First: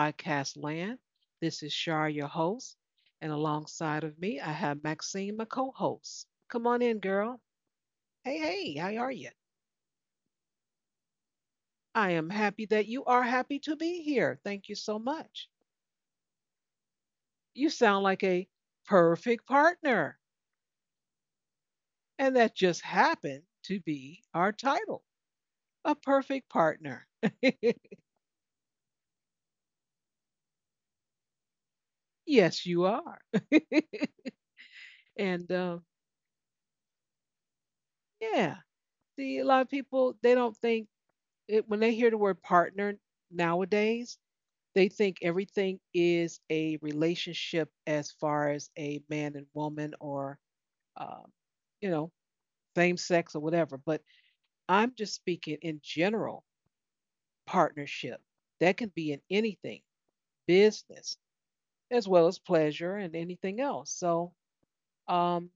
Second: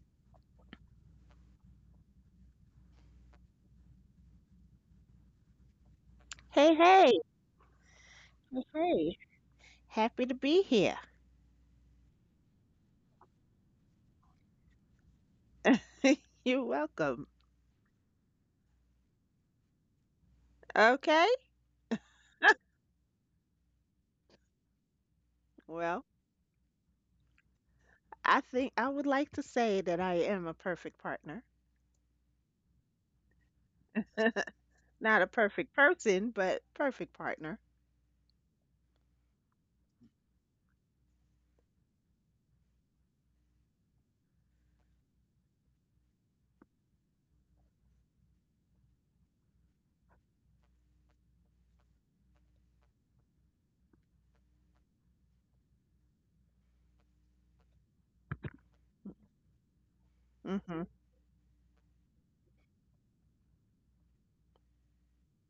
podcast land. This is Shar, your host, and alongside of me, I have Maxine, my co-host. Come Hey, on in, hey, girl. Hey, hey, how are hey. you? Happy to be here. I am happy that you are happy to be here. Thank you so much. You're welcome. You sound like a perfect partner, Okay. and that just happened to be our title, a Well, perfect partner. I think I would like to say that I am a perfect partner. Yes, you are. Not a and perfect um, person, but perfect partner. yeah, see, a lot of people they don't think it, when they hear the word partner nowadays, they think everything is a relationship as far as a man and woman or, um, you know, same sex or whatever. But I'm just speaking in general partnership. That can be in anything, Mm-hmm. business, as well as pleasure and anything else. So um,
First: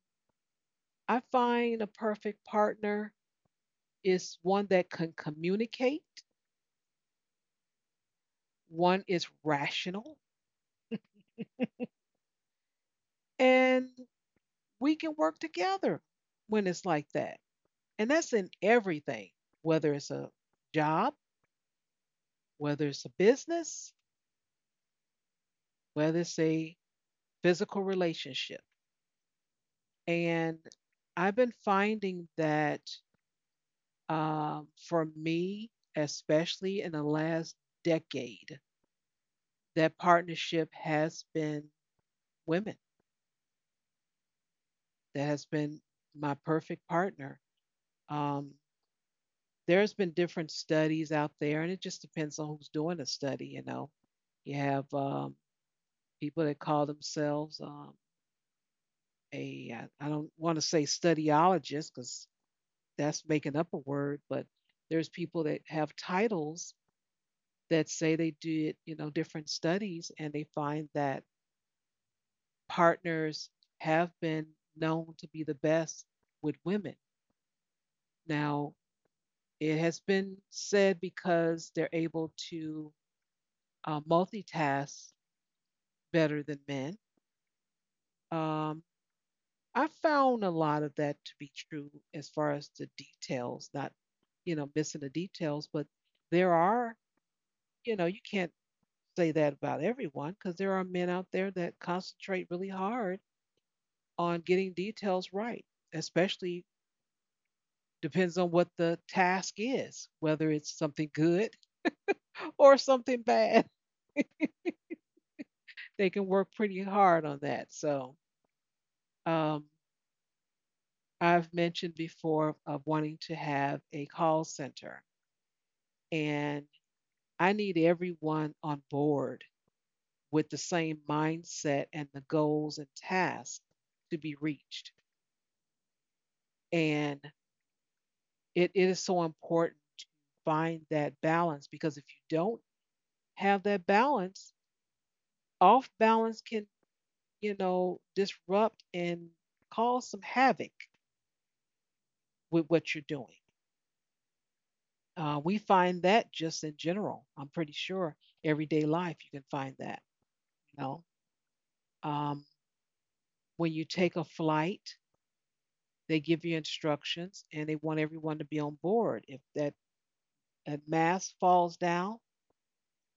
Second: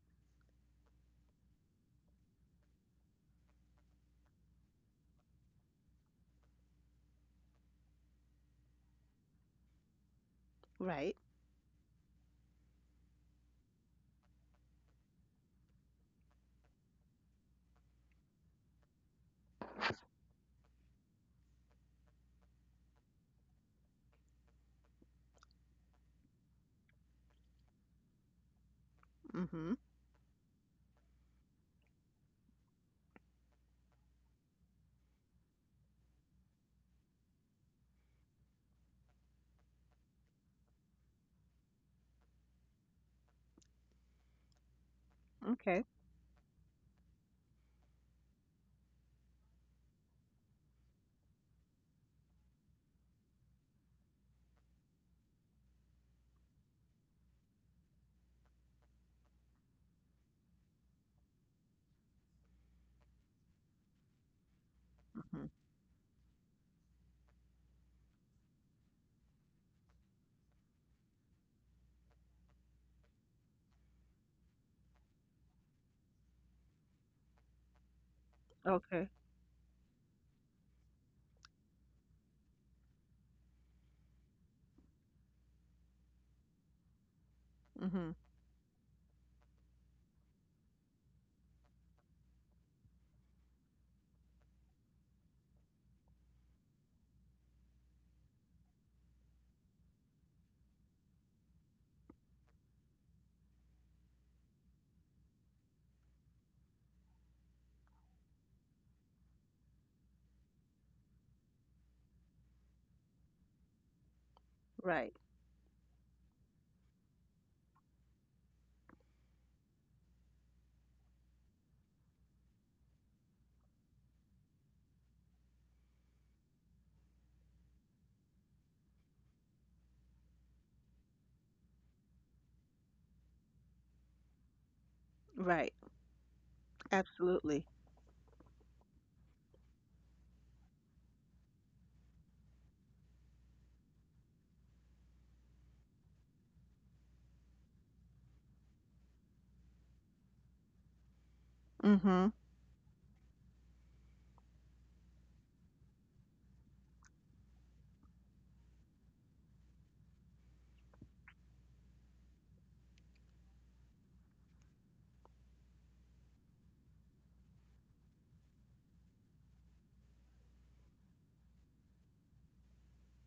I find a perfect partner is one that can communicate, one is rational, Right. and we can work together when it's like that. And that's in everything, whether it's a job, whether it's a business, whether it's a physical relationship. Mm-hmm. And I've been finding that for me, especially in the last decade, that partnership has been women. That has been Okay. my perfect partner. Um, there's been different studies out there, and it just depends on who's doing the study. You know, you have people that call themselves a I don't want to say studiologist because that's making up a word, but there's people Mm-hmm. that have titles that say they did different studies, and they find that partners have been known to be the best with women. Now, Okay. it has been said because they're able to multitask better than men. Mm-hmm. Um, I found a lot of that to be true as far as the details, not missing the details, but there are you can't say that about everyone because there are men out there that concentrate really hard on getting details right, especially depends on what the task is, whether it's something good or something bad. Right. They can work pretty hard on that. So, um, I've mentioned before of wanting to have a call center. And I need everyone on board with the same mindset and the goals and tasks to be reached. Right. And Absolutely. it is so important to find that balance because if you don't have that balance, off balance can disrupt and cause some havoc Mm-hmm. with what you're doing. We find that just in general. I'm pretty sure everyday life you can find that. You know, um, when you take a flight, they give you instructions and they want everyone to be on board. If that a mask falls down,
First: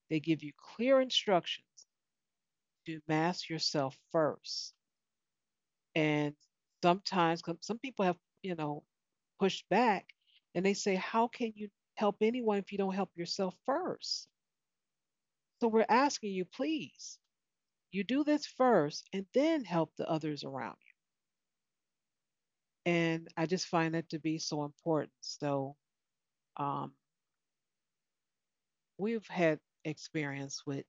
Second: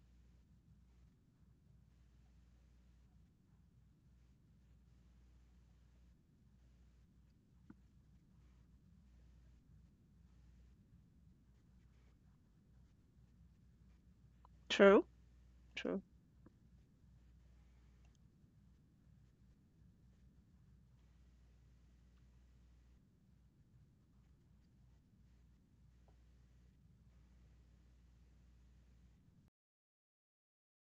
they give you clear instructions to mask yourself first. And sometimes, some people have pushed back and they say, "How can you help anyone if you don't help yourself first?" True. So we're True. asking you, please, you do this first and then help the others around you. And I just find that to be so important. So um, we've had experience with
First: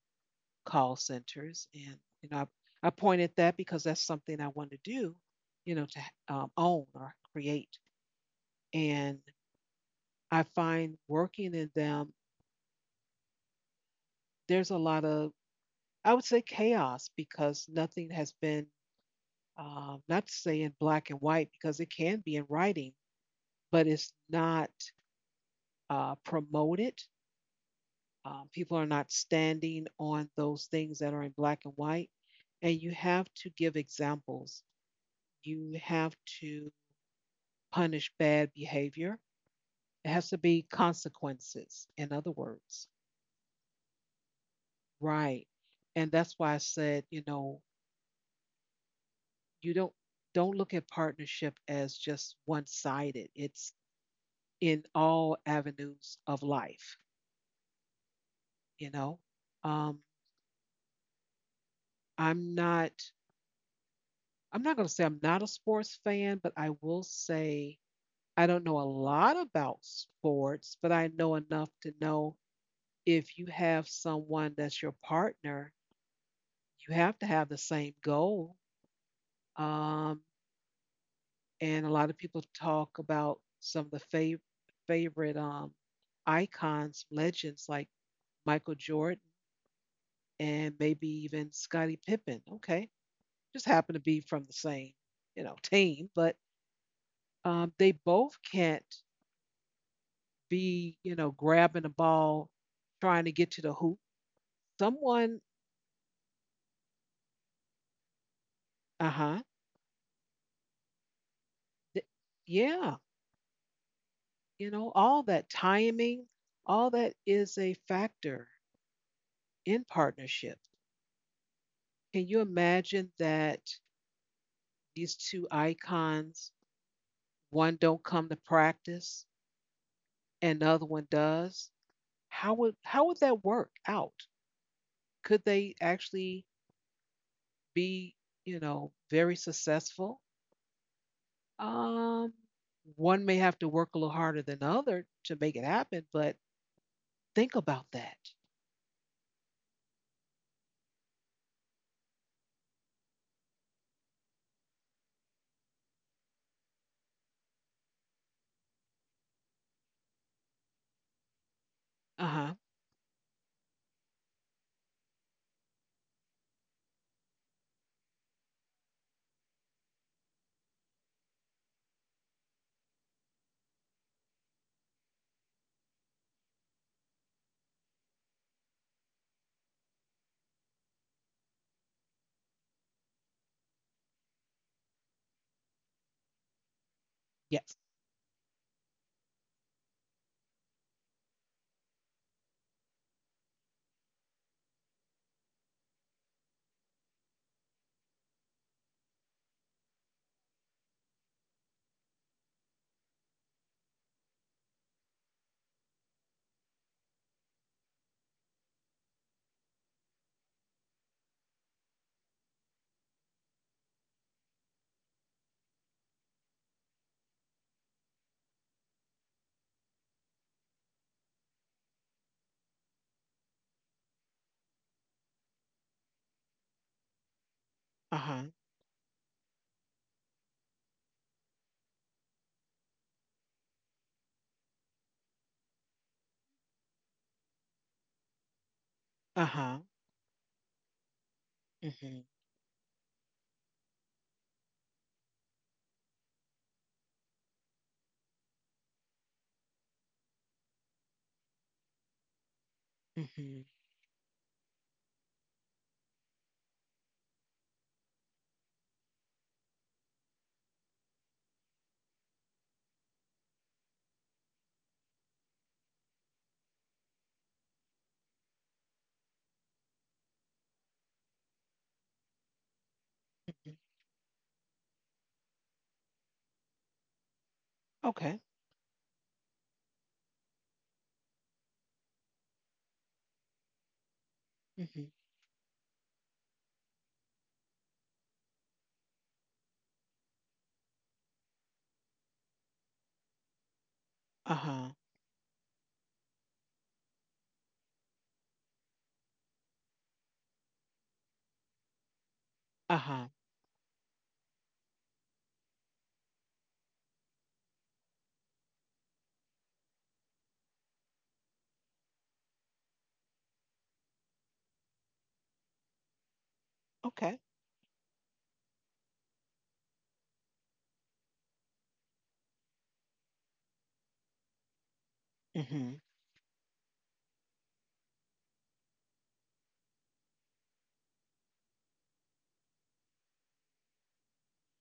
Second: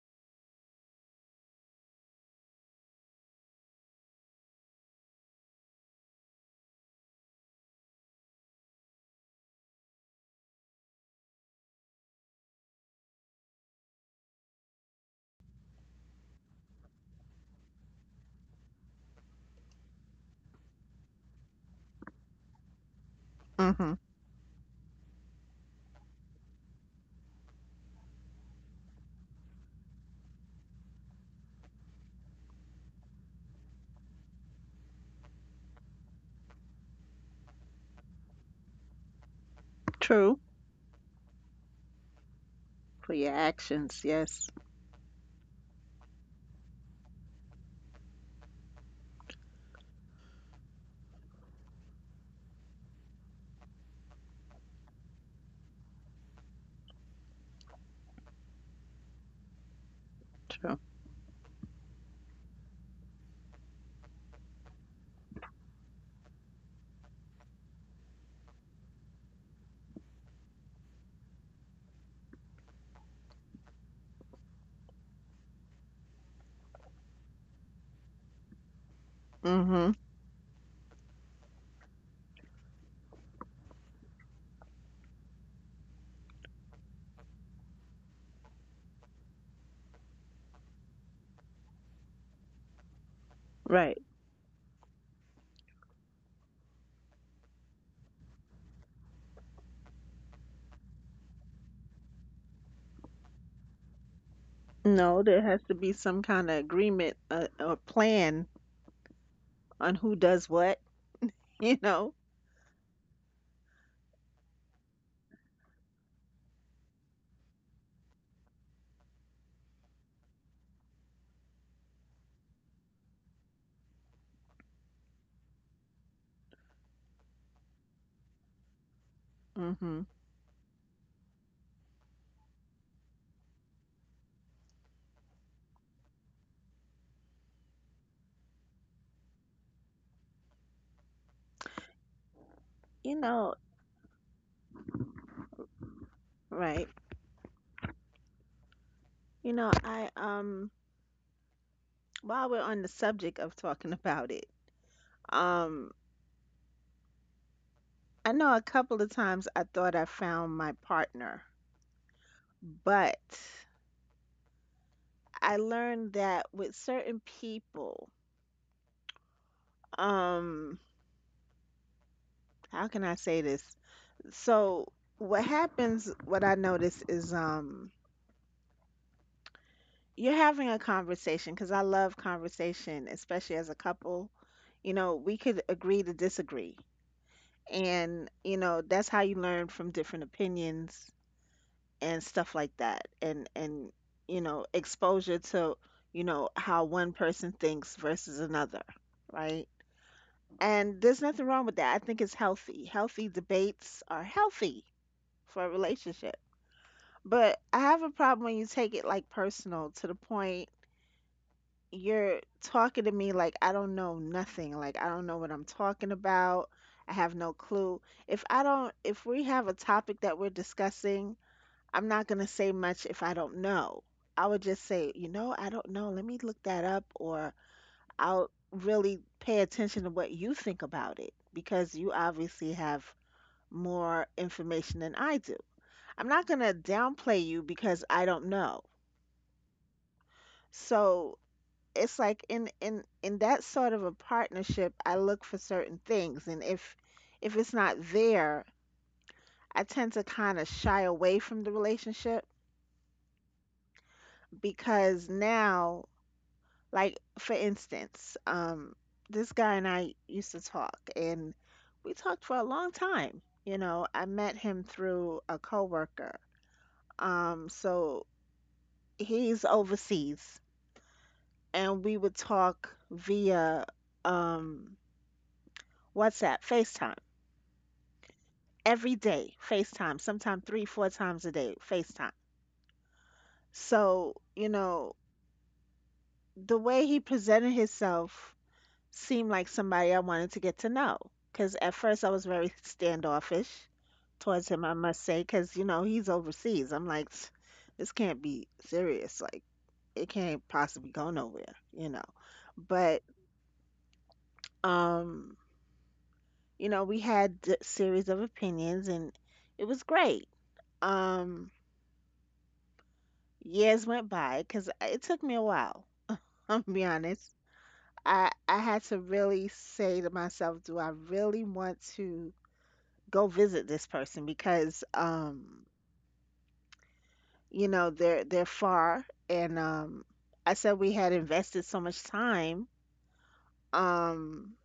call centers. And I pointed that because that's something I want to do, to own or create. And I find working in them, there's a lot of, I would say, chaos because nothing has been, not to say in black and white, because it can be in writing, but Mm-hmm. it's not promoted. People are not standing on those things that are in black and white. And you have to give examples. You have to punish bad behavior. It has True. to be consequences, in other words. For your actions. Yes. Right. And that's why I said, you don't look at partnership as just one-sided. It's in all avenues of life, you know. Um, True. I'm not I'm not going to say I'm not a sports fan, but I will say I don't know a lot about sports, but I know enough to know if you have someone that's your partner you have to have the same goal. Mm-hmm. Um, and a lot of people talk about some of the favorite icons, legends like Michael Jordan and maybe even Scottie Pippen. Okay, just happen Right. to be from the same team, but they both can't be grabbing the ball, trying to get to the hoop. No, there Someone. has to be some kind of agreement or plan Uh huh. on who does what, you th- know. yeah, all that timing, all that is a factor in partnership. Can you imagine that these two icons, one don't come to practice Hmm. and the other one does? How would that work out? Could they actually be very successful? Um, You One may know, have to work a little harder than the other to make it happen, but right. think about that. You know, I while we're on the subject of talking about it, um I know a couple of times I thought I found my partner, Uh huh. but I learned that with certain people, um how can I say this? So, what I notice is, you're having a conversation, because I love conversation, especially as a couple. You know, we could agree to disagree. Yes. And, you know, that's how you learn from different opinions and stuff like that. And, exposure to, how one person thinks versus another, right? And there's nothing wrong with that. I think it's healthy. Healthy debates are healthy for a relationship. But I have a problem when you take it like personal to the point you're talking to me like I don't know nothing. Like I don't know what I'm talking about. I have no clue. If I don't, if we have a topic that we're discussing, I'm not going to say much if I don't know. I would just say, you know, I don't know. Let me look that up, or Uh huh. I'll really pay attention to what you think about it because you obviously have more information than I do. I'm not going to downplay you because I don't know. Uh huh. So it's Mm-hmm. like in that sort of a partnership, I look for certain things, and if it's not there, I tend to kind of shy away from the relationship. Mm-hmm. Because now, like, for instance, this guy and I used to talk, and we talked for a long time. You know, I met him through a coworker. So he's overseas, and we would talk via, um WhatsApp, FaceTime, Okay. every day FaceTime, sometimes three, four times a day FaceTime. So, Mm-hmm. The way he presented himself seemed like somebody I wanted to get to know. Because at first I was very standoffish Uh towards him, I huh. must say, because, he's overseas. I'm like, "Tch, this can't be serious. Like, it can't possibly go nowhere. Uh But, huh. um, we had a series of opinions, and it was great. Um, Years went by because it took me a while. I'm gonna be Okay. honest. I had to really say to myself, do I really want to go visit this person? Because Mm-hmm. They're far, and I said we had invested so much time. Um,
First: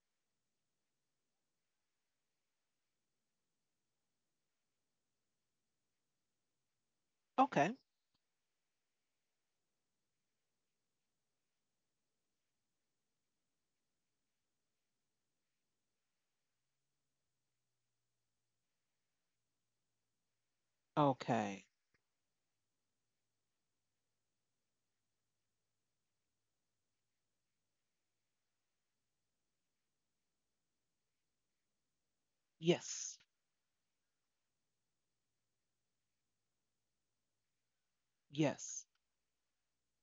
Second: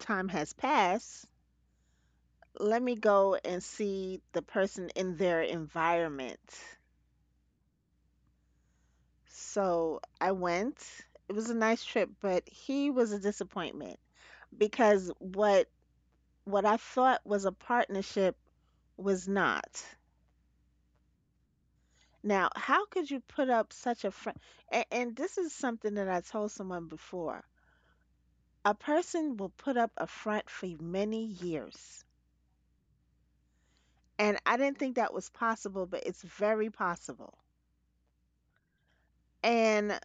Time has passed. Let me go and see the person in their environment. Okay. So I went. It was a nice trip, but he was a disappointment, because what I thought was a partnership was not. Okay. Now, how could you put up such a front? And this is something that I told someone before. A person will put up a front for many years. Yes. And I didn't think that was possible, but it's very possible. Yes. And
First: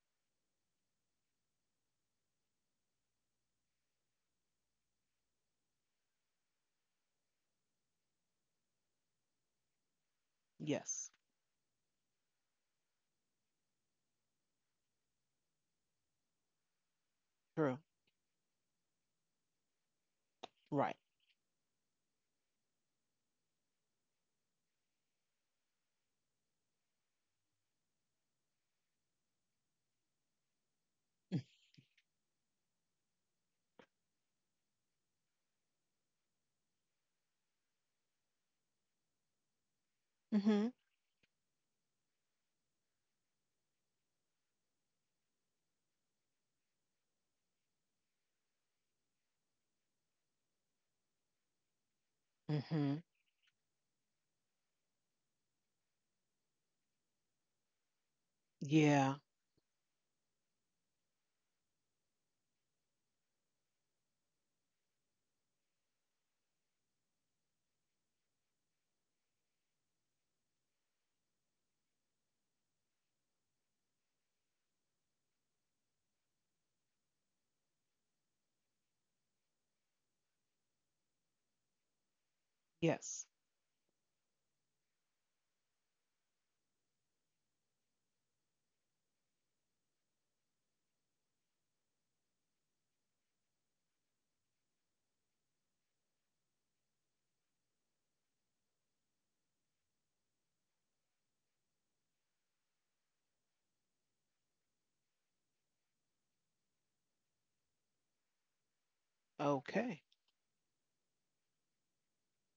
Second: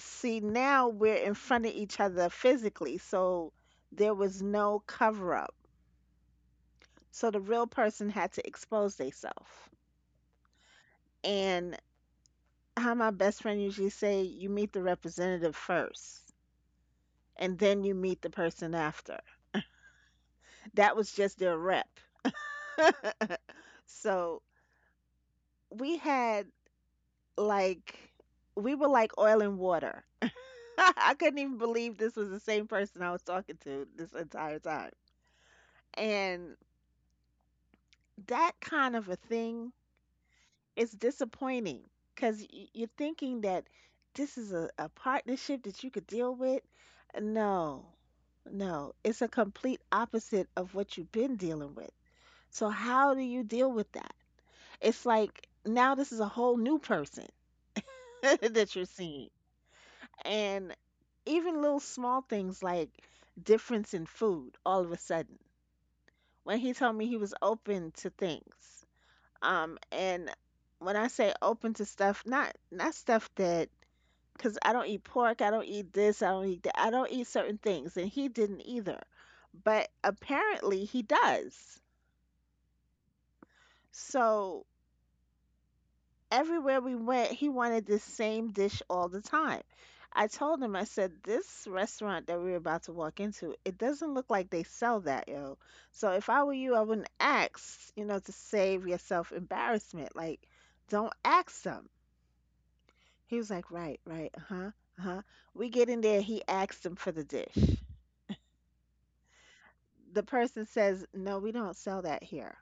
see, now we're in front of each other physically, so there was no cover up. So the real person had to expose themselves. Yes. And how my best friend usually say, you meet the representative first, and True. then you meet the person after. That Right. was just their rep. So, we had like we were like oil and water. I couldn't even believe this was the same person I was talking to this entire time. And that kind of a thing, Mm-hmm. it's disappointing, because you're thinking that this is a partnership that you could deal with. No, no, it's a complete opposite of what you've been dealing with. So, Mm-hmm. how do you deal with that? It's like, now this is a whole new person that you're Yeah. seeing. And even little small things, like difference in food all of a sudden. When he told me he was open to things, and when I say open to stuff, not stuff that, because I don't eat pork, I don't eat this, I don't eat that, I don't eat certain things, and he didn't either. But apparently he does. Yes. So everywhere we went, he wanted this same dish all the time. I told him, I said, this restaurant that we are about to walk into, it doesn't look like they sell that, yo. So if I were you, I wouldn't ask, to save yourself embarrassment. Like, don't ask them. He was like, right, right, uh huh, uh huh. We get in there, he asks them for the dish. Okay. The person says, "No, we don't sell that here."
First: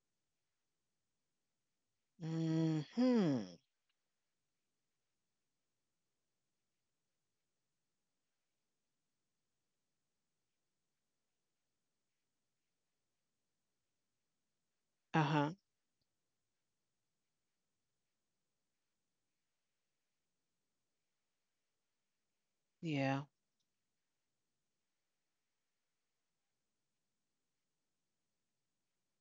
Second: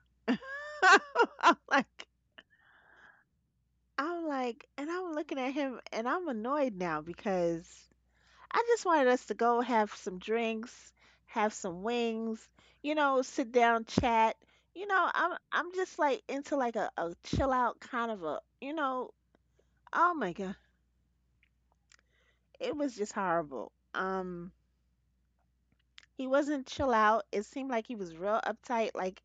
I'm like, Mm-hmm. And I'm looking at him, and I'm annoyed now, because I just wanted us to go have some drinks, have some wings, sit down, chat. You know, I'm Uh-huh. I'm just like into like a chill out kind of a, oh my God, it was just Yeah. horrible. He wasn't chill out. It seemed like he was real uptight, like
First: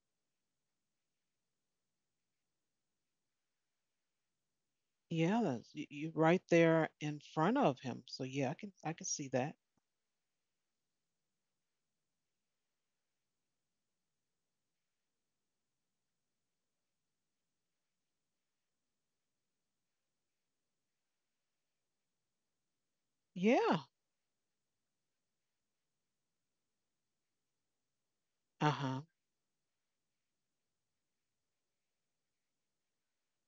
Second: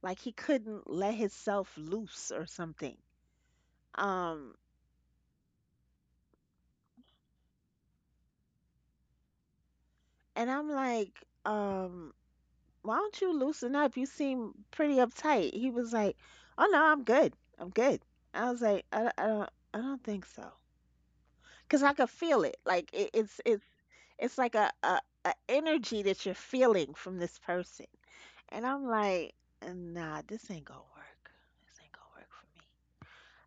like he couldn't let himself loose or something. Um, Yeah. That's, you right there in front of him. So yeah, I can see that. and I'm like, um, why don't you loosen up? You seem pretty uptight. He was like, oh no, I'm good. I'm good. I was like, I don't think so. Cause I could feel it. Like it, it's, it's, Yeah. it's like a energy that you're feeling from this person. And I'm Uh-huh. like, nah, this ain't gonna work. This ain't gonna work for me.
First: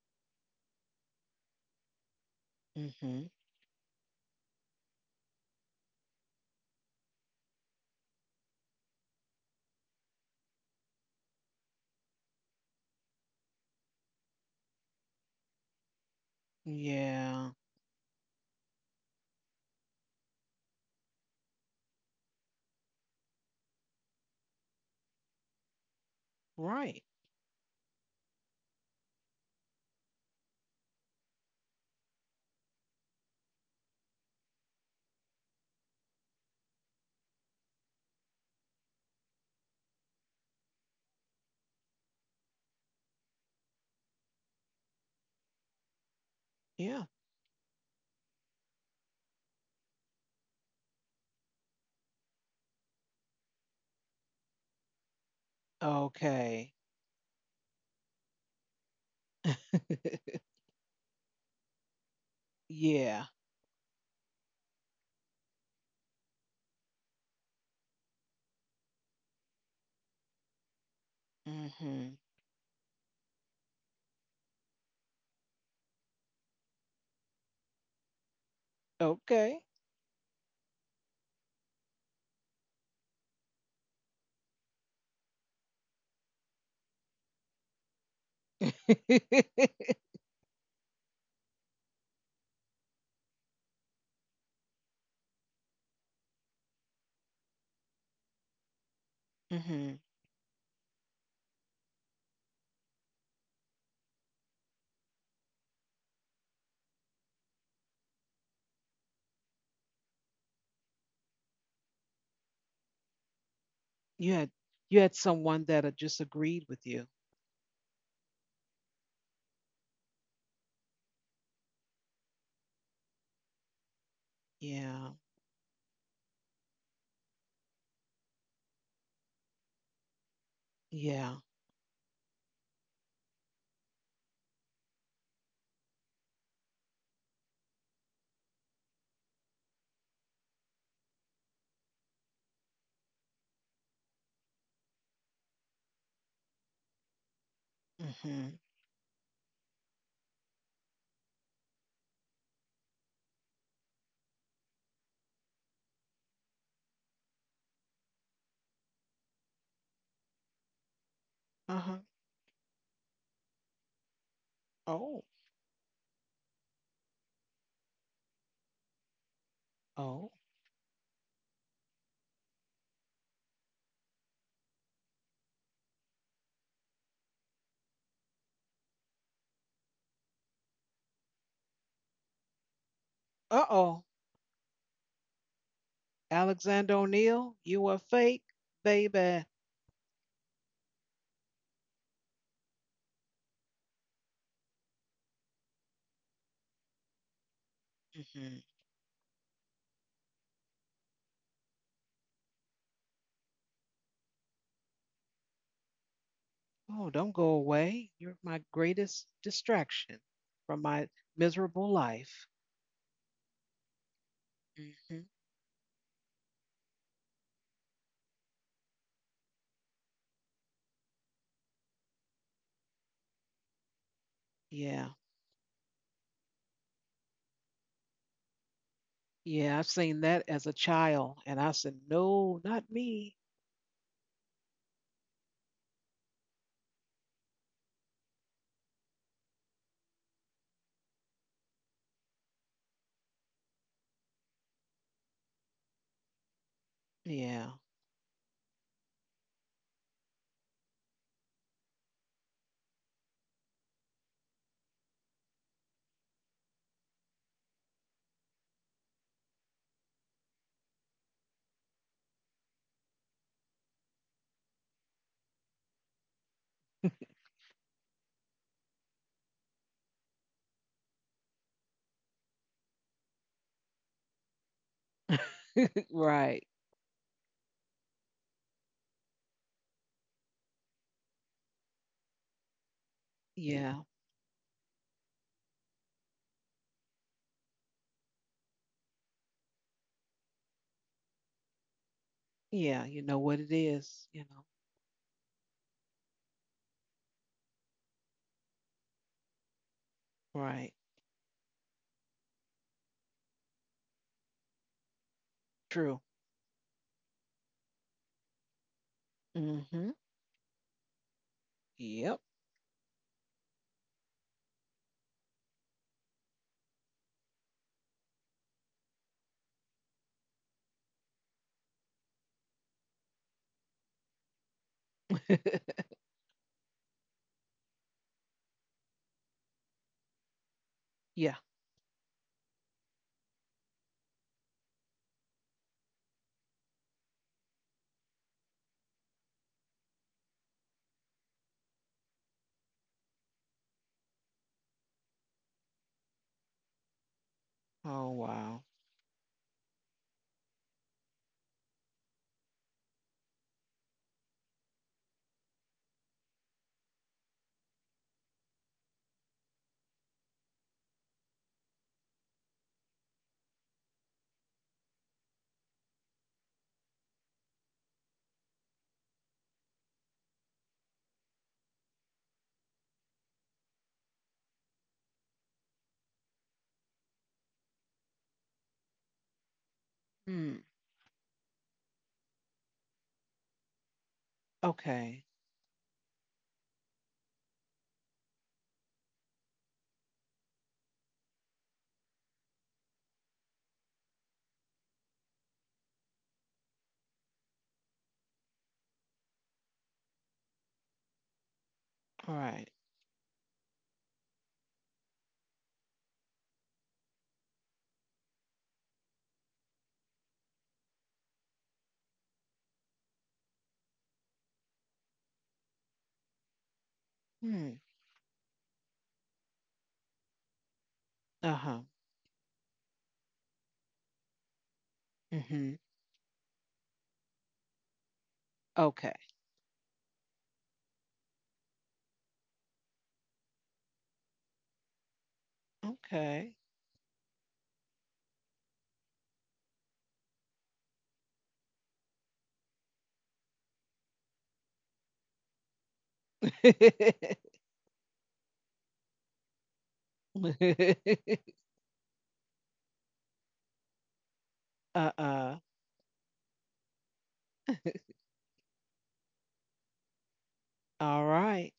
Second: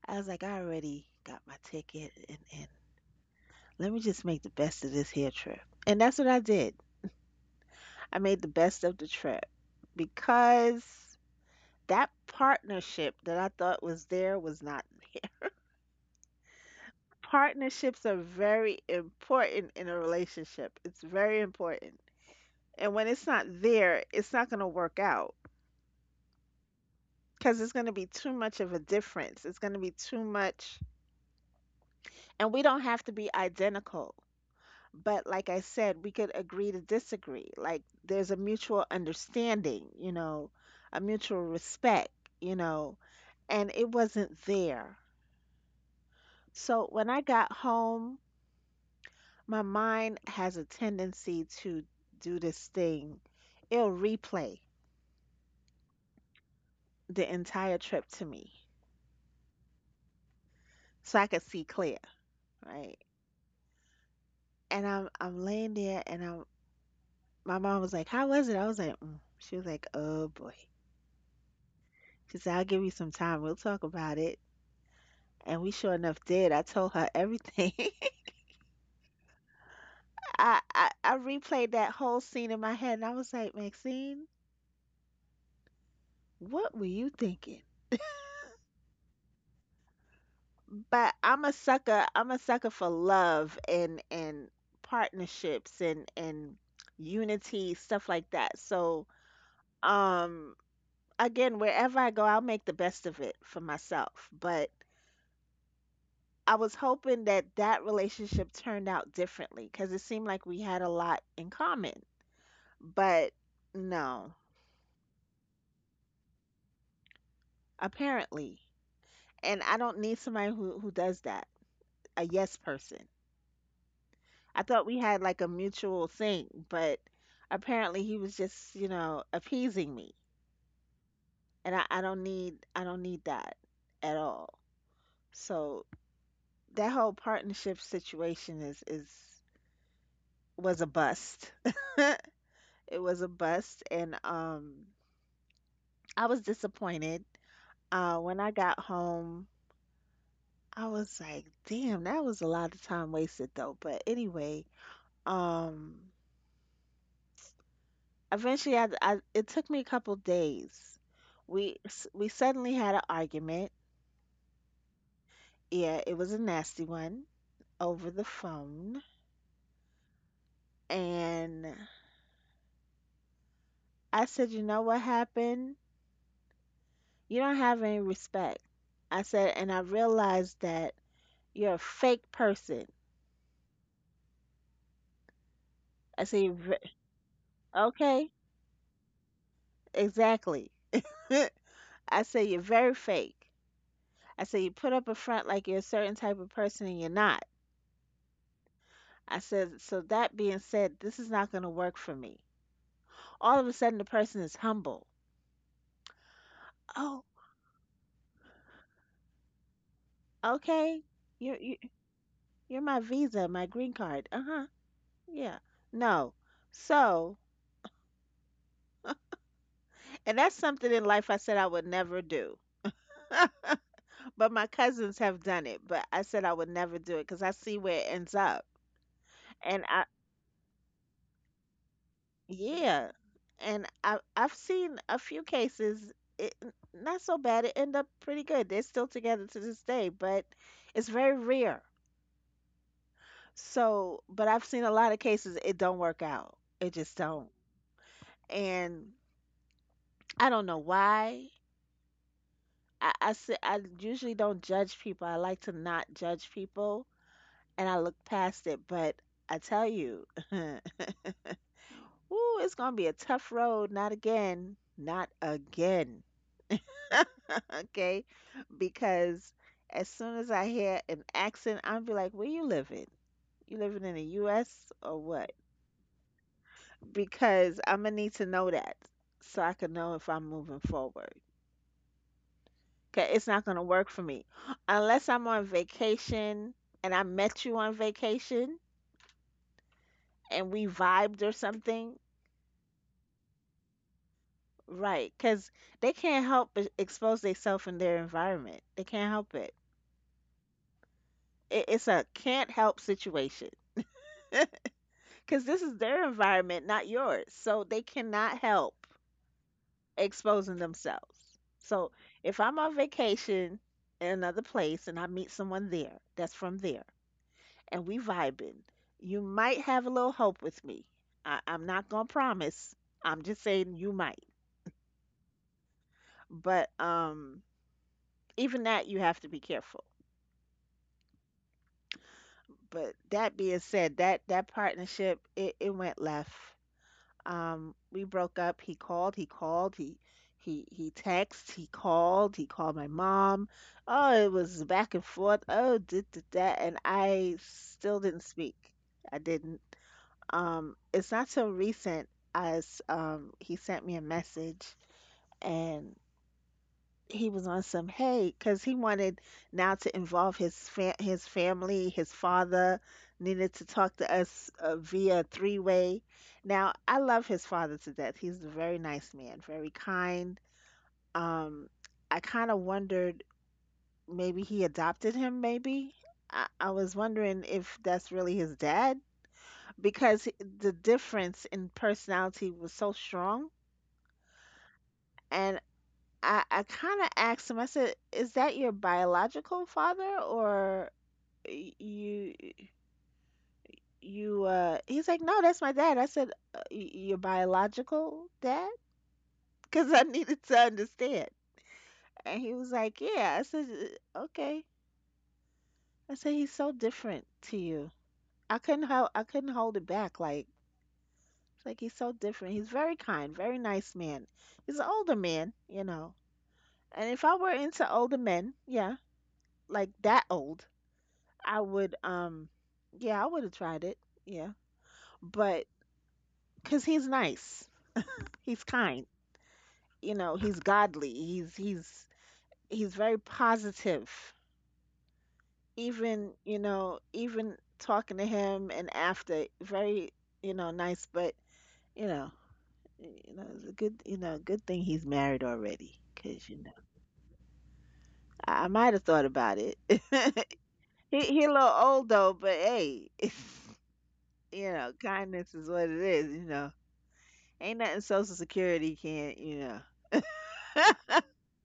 I was like, I already got my ticket, and Mm-hmm. let me just make the best of this here trip. And that's what I did. I made the best of the trip, because that partnership that I thought was there was not there. Yeah. Partnerships are very important in a relationship. It's very important. And when it's not there, it's not going to work out, Right. because it's going to be too much of a difference. It's going to be too much. And we don't have to be identical. But like I said, we could agree to disagree. Like there's a mutual understanding, a mutual respect, you know, and it wasn't there. So Yeah. when I got home, my mind has a tendency to do this thing. It'll replay Okay. the entire trip to me, so I could see clear, right? Yeah. And I'm laying there, and I'm my mom was like, "How was it?" I was like, mm. She was like, "Oh boy." Mm-hmm. She said, "I'll give you some time. We'll talk about it." And we sure enough did. I told her everything. Okay. I replayed that whole scene in my head, and I was like, Maxine, what were you thinking? But I'm a sucker. I'm a sucker for love, and partnerships, and unity, stuff like that. So, Mm-hmm. um, again, wherever I go, I'll make the best of it for myself. But I was hoping that that relationship turned out differently, because it seemed like we had a lot in common. But you no. had you had someone that had just agreed with you. Apparently. And I don't need somebody who does that. A yes person. I thought Yeah. we had like a mutual thing, but apparently he was just, appeasing me. Yeah. And I don't need that at all. So that whole partnership situation is was a bust. It was a bust, and I was disappointed. Uh Mm-hmm. when I got home, I was like, damn, that was a lot of time wasted, though. But anyway, um eventually, I it took me a couple days. we Uh-huh. s- we suddenly had an argument. Oh. Yeah, it was a nasty one, over the phone. Oh. And I said, you know what happened, you don't have any respect. I said, and I realized that you're a fake person. Uh-oh. I said, "You're Alexander ve-" O'Neill, you are Okay. fake, baby. Exactly. I said, you're very fake. I said, you put up a front like you're a certain type of person and you're not. Hmm. I said, so that being said, this is not going to work for me. All of a sudden the person is humble. Oh, don't Oh, go away. You're my greatest distraction from my okay. You're miserable you- life. you're my visa, my green card. Uh-huh. Hmm. Yeah. No. So, and that's something in life I said I would never do. But my Yeah. cousins have done it, but I said I would never do it because I see where it ends up. Yeah. I've And I, seen that as a child. And I said, no, not yeah, me. and I, I've seen a few cases, not so bad. It end up pretty good. They're still together to this day, but it's very rare. So, but I've seen a lot of cases it don't work out. It just don't. Yeah. And I don't know why. I usually don't judge people. I like to not judge people and I look past it. But I tell you, ooh, it's going to be a tough road. Not again. Not again. Okay? Because as soon as I hear an accent, I'll be like, where you living? You living in the US or what? Right. Because I'm gonna need to know that so I can know if I'm moving forward. Okay, it's not gonna Yeah. work for me unless I'm on vacation and I met you on vacation and we vibed or something, Yeah. You know what it is. right? Because they can't help but expose themselves in their environment. They can't help it. Right. It's a can't help situation. Because this is True. their environment, not yours. So they cannot help Mm-hmm. exposing themselves. So Yep. if I'm on vacation in another place and I meet someone there that's from there and we vibing, you might have a little hope with me. I'm not gonna promise. I'm just saying you might. But even that you have to be careful. Yeah. But that being said, that partnership it went left. We broke up. He texted, he called my mom. Oh, it was back and forth. Oh, did that and I Oh, still didn't wow. speak. I didn't. It's not so recent as he sent me a message and he was on some hay because he wanted now to involve his family. His father needed to talk to us via three way. Now I love his father to death. He's a very nice man, very kind. Um, I kind of wondered maybe he adopted him. Maybe I was wondering if that's really his dad because Hmm. the difference in personality was so strong. Okay. And I kind of asked him. I said, "Is that your biological father or y- you he's like, "No, that's my dad." I said, "Your biological dad?" Cuz I needed to understand. All And right. he was like, "Yeah." I said, "Okay." I said, "He's so different to you." I couldn't hold it back like it's like he's so different. He's very kind, very nice man. He's an older man, you know. And if I were Hmm. into older men, yeah, like that old, Uh I huh. would yeah, I would have tried it. Yeah. Mm-hmm. But cuz he's nice. He's Okay. kind. You know, he's godly. He's very positive. Even, Okay. you know, even talking to him and after very, nice, but you know, it's a good, good thing he's married already cuz I might have thought about it. He a little old though, but hey, Uh uh. kindness is what it is. Ain't nothing Social Security can't. All right.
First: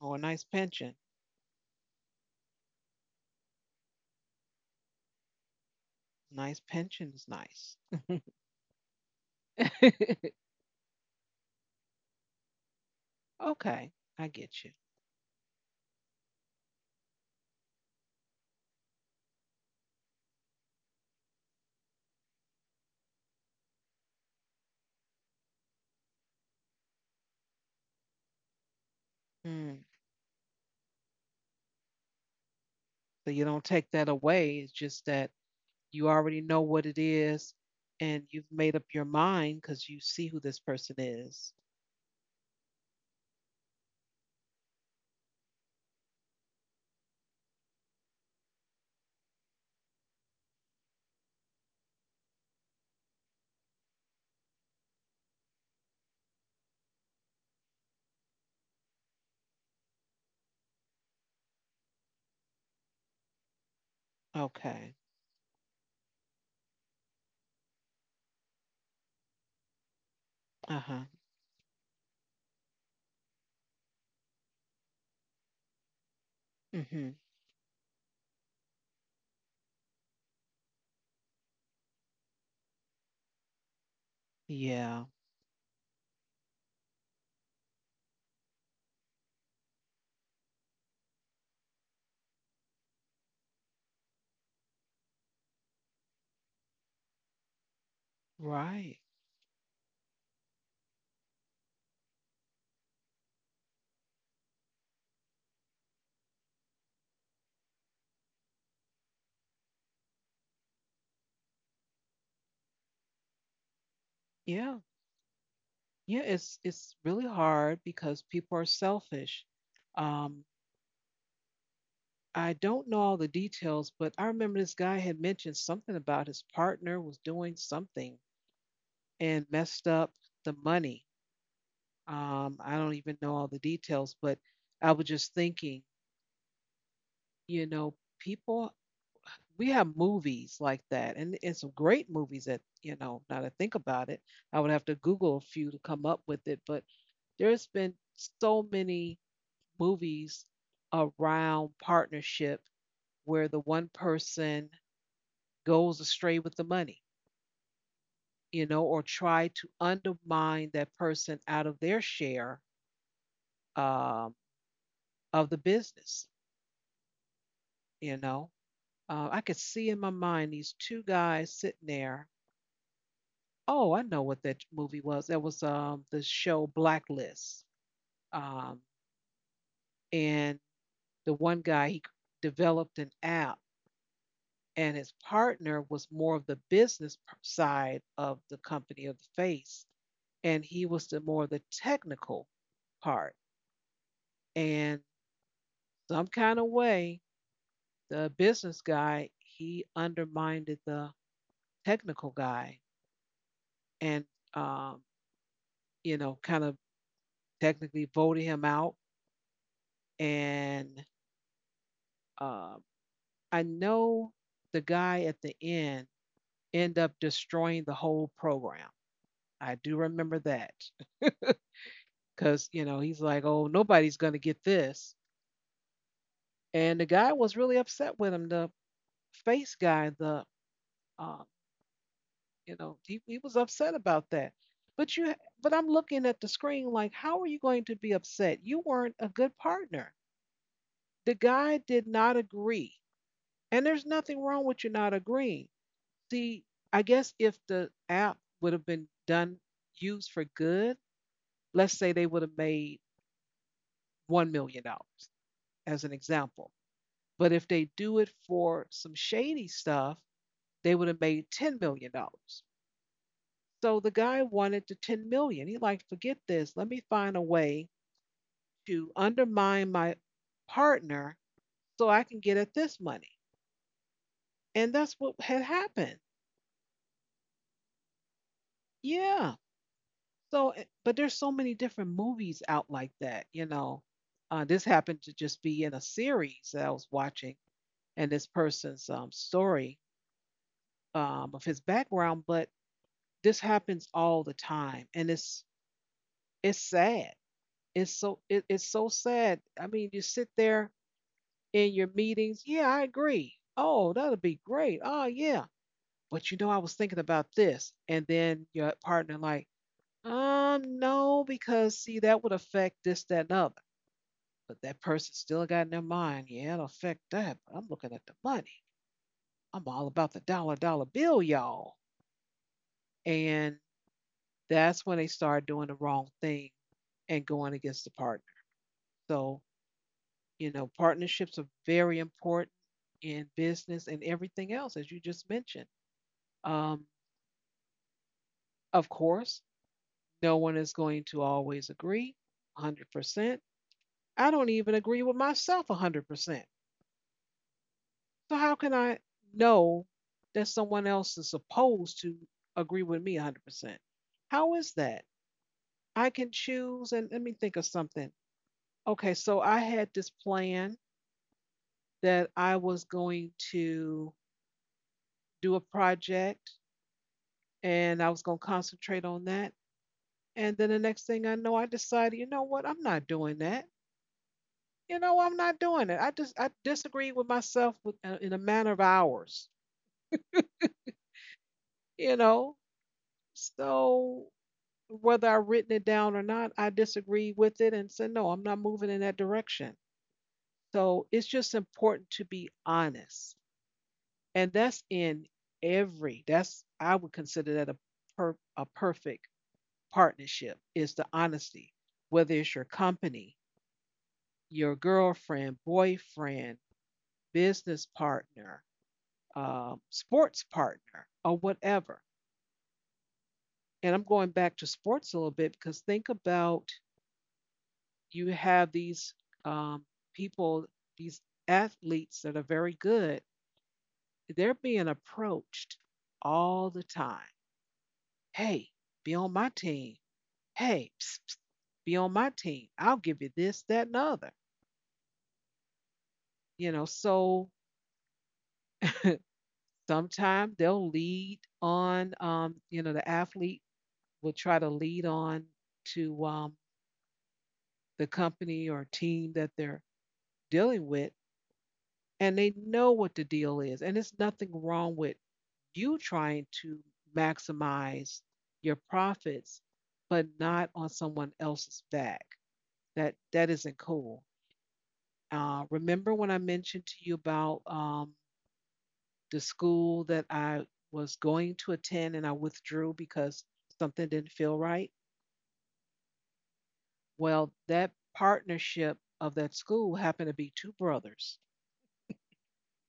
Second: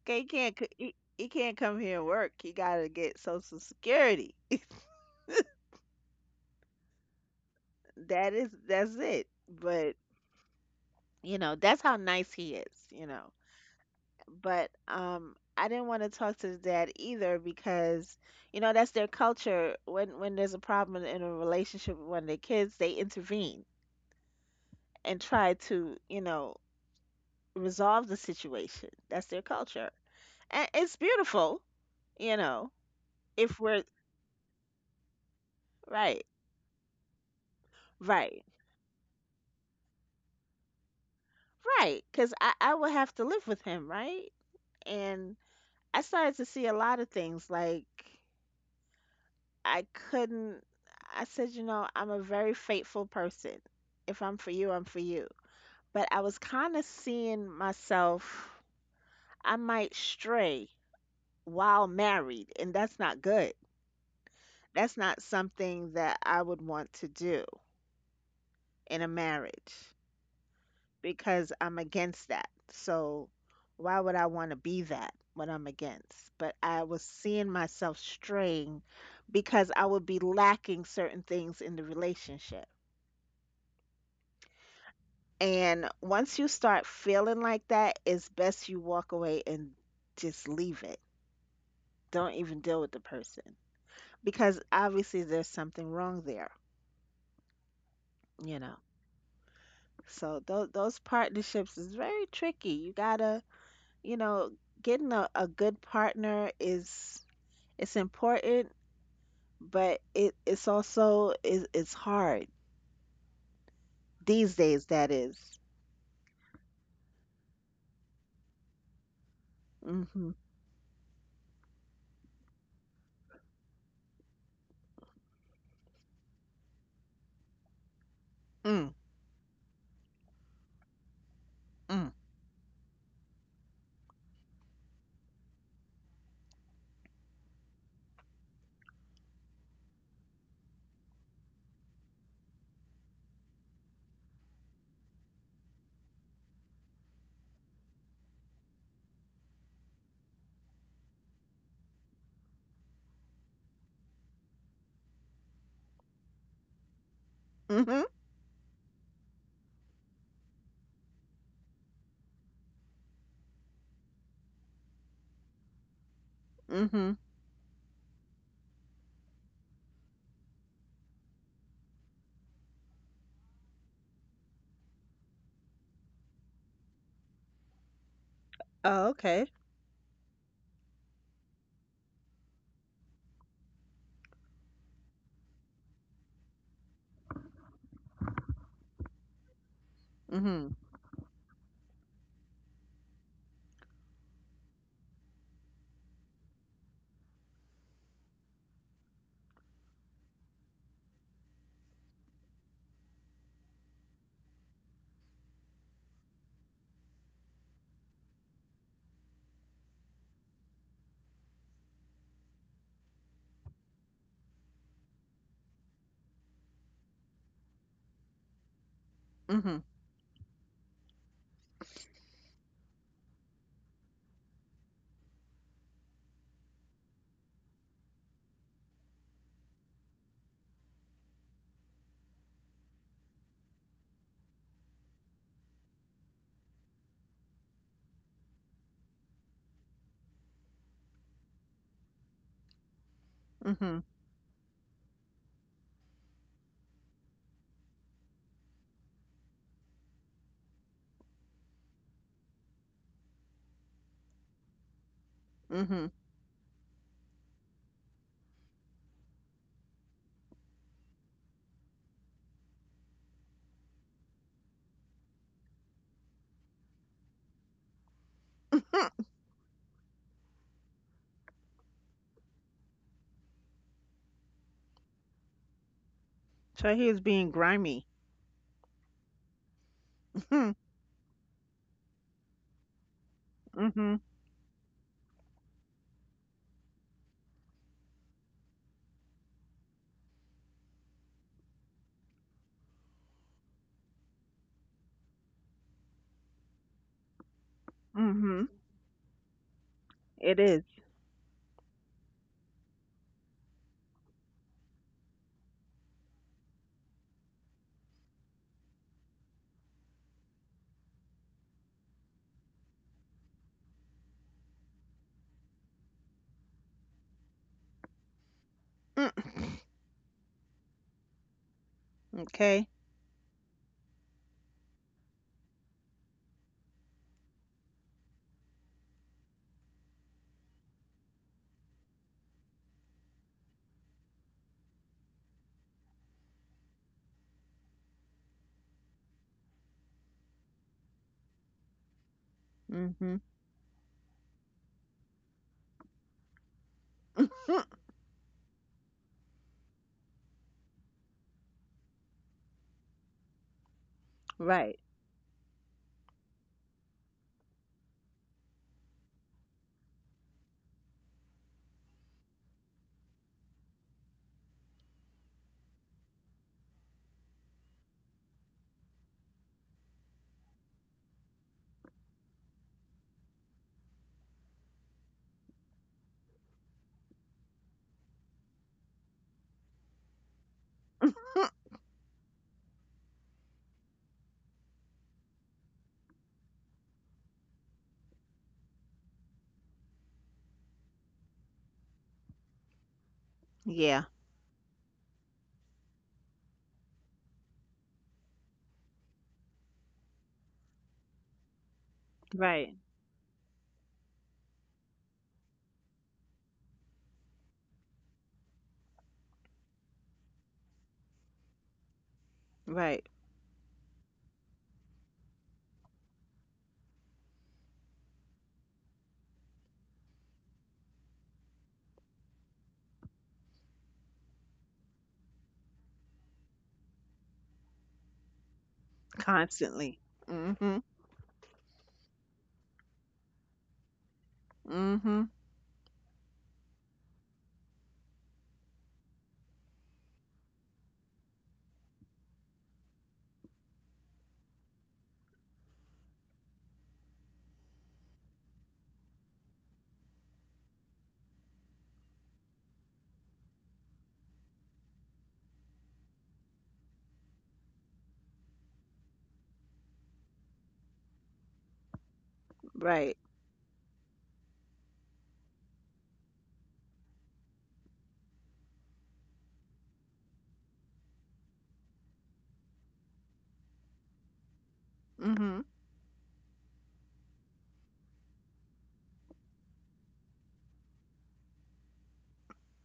Oh, a Okay, He nice can't c- he, pension. he can't come here and work. He gotta get Social Security. Nice pension is nice. That's it. But that's how nice he is. Okay. I get But you. I didn't want to talk to the dad either because that's their culture. When there's a problem in a relationship with one of their kids, they intervene and try to, resolve the situation. That's their Mm. culture. And it's beautiful, you know, So you if don't we're take that away. It's just that you right. already know what it is and Right. you've made up your mind because you see who this person is. Right. Because I would have to live with him, right? And I started to see a lot of things. Like, I couldn't, I said, I'm a very faithful person. If I'm for you, I'm for you. But I was kind of seeing myself, I might stray while married, and that's not good. Okay. That's not something that I would want to do in a marriage. Uh huh. Because I'm against that. So why would I want to be that when I'm against? But I was Hmm. seeing myself straying because I would be lacking certain things in the relationship. Yeah, And once you start feeling like that, it's best you walk away and just leave it. Don't even deal with the person because obviously there's something wrong there, you know. right. So those partnerships is very tricky. You gotta, you know, getting a good partner is It's important, but it's also it's hard these Yeah. days. That is. Yeah, it's really hard because people are selfish. Mhm. Um, I don't know all the details, but I remember this guy had mentioned something about his partner was doing something Mm. and messed up the money. Mm. I don't even know all the details, but I was just thinking, you know, people we have movies like that and some great movies that now to think about it I would have to Google a few to come up with it, but there's been so many movies around partnership where the one person goes astray with the money, Mhm. Mm, you know or try to undermine that person out of their share, um, of the business, mhm. you know I could see in my mind these two guys sitting there. Oh, I know what that movie was. That was the show Blacklist. Um, Oh, okay. and the one guy he developed an app, and his partner was more of the business side of the company, of the face, and Mm, he was the more the technical part. And some kind of way, the business guy he undermined the technical guy, and um, kind of technically voted him out and uh, I know the guy at the end end up destroying the whole program. mhm. I Mm, do remember that because he's like, "Oh, nobody's gonna get this," and the guy was really upset with him. The face guy, the um, he was upset about that. But you, but I'm looking at the screen like, how are you going to be upset? You weren't a good partner. The guy did not agree, mhm. and there's Mm, nothing wrong with you not agreeing. See, I guess if the app would have been done used for good, let's say they would have made $1 million mhm. Mm, as an mhm. example. But if they do it for some shady stuff, they would have made $10 million. So the guy wanted the 10 million dollars. He like, forget this. Let me find a way to undermine my partner so I can get at this money. And that's what had happened. So he is being grimy. Yeah. Mm, So, mhm. But there's so many different movies out like that. Mm-hmm, mhm. This happened to just be in a series that I was watching, and this person's story of his background. But this happens all the time, and it's sad. It's Mm, so it, mhm. it's so sad. I mean, you sit It is. there in your meetings. Yeah, I agree. Oh, that'll be great. Oh, yeah. But I was thinking about this, and then your partner like, no, because see, that would affect this, that, and other. But that person still got in their mind, yeah, it'll affect that. But I'm looking at the money. Mm. I'm all about the dollar dollar bill, y'all. Okay. And that's when they start doing the wrong thing and going against the partner. So partnerships are very important in business and everything else, as you just mentioned. Um, of course, no one is going to always agree Mm, mhm. 100%. I don't even agree with myself 100%. Mm. So how can I know that someone else is supposed to agree with me 100%? How is Right. that? I can choose and let me think of something. Okay, so I had this plan that I was going to do a project and I was going to concentrate on that. And then the next thing I know, I decided, you know what? I'm not doing that. You know, I'm not doing it. I just I disagreed with myself with, in a matter of hours. Mm. You know, so whether I written it down or not, I disagreed with it and said, no, I'm not moving in that direction. So it's just important to be honest. Yeah. And that's in I would consider that a perfect partnership is the honesty, whether it's your Right. company, your girlfriend, boyfriend, business partner, sports partner, or whatever. Right. And I'm going back to sports a little bit because think about you have these um, people, these athletes that are very good, they're being approached all the time. Hey, be on my team. Constantly. Mm, mhm. Hey, psst, psst, be on my team. I'll give you this, that, and the other. Mm, mhm. You know, so sometimes they'll lead on, you know, the athlete will try to lead on to the company or team that they're dealing with, and they know what the deal is. And there's nothing wrong with you trying to maximize your profits, but not on someone else's back. That Right. that isn't cool. Remember when I mentioned to you about the school that I was going to attend and I withdrew because something didn't feel right? Mm, mhm. Well, that partnership of that school happened to be two brothers.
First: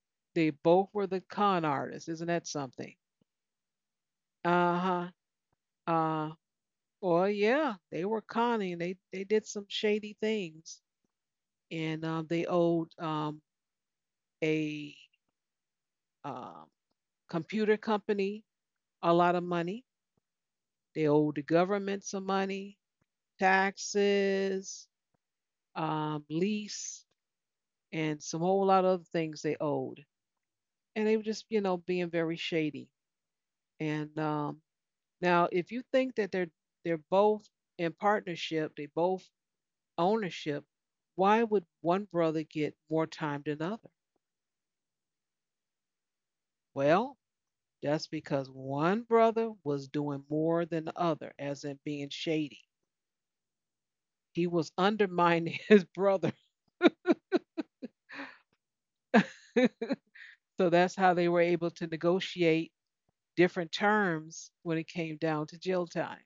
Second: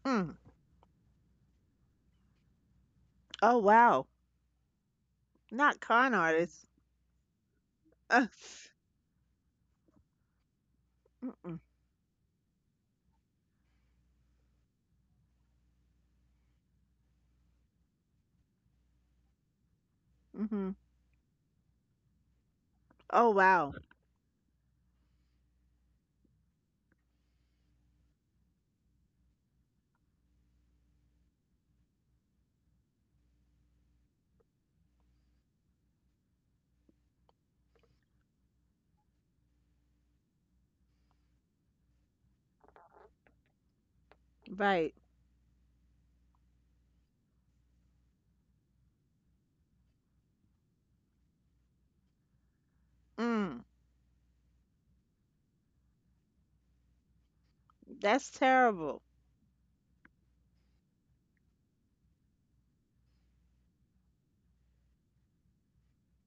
Mm. They both were the con artists. Isn't that something? Oh, wow. Uh huh. Not con Uh, artists. Well, yeah, they were conning. They did some shady things, and they owed a um, computer company a lot of money. Mhm. They owed the government some money, Oh, wow. taxes, lease, and some whole lot of other things they owed. And they were just, you know, being very shady. And now, if you think that they're both in partnership, they both ownership. Why would one brother get more time than other? Right. Well, that's because one brother was doing more than the other, as in being shady. Mm. He was undermining his brother. That's terrible. So that's how they were able to negotiate different terms when it came down to jail time.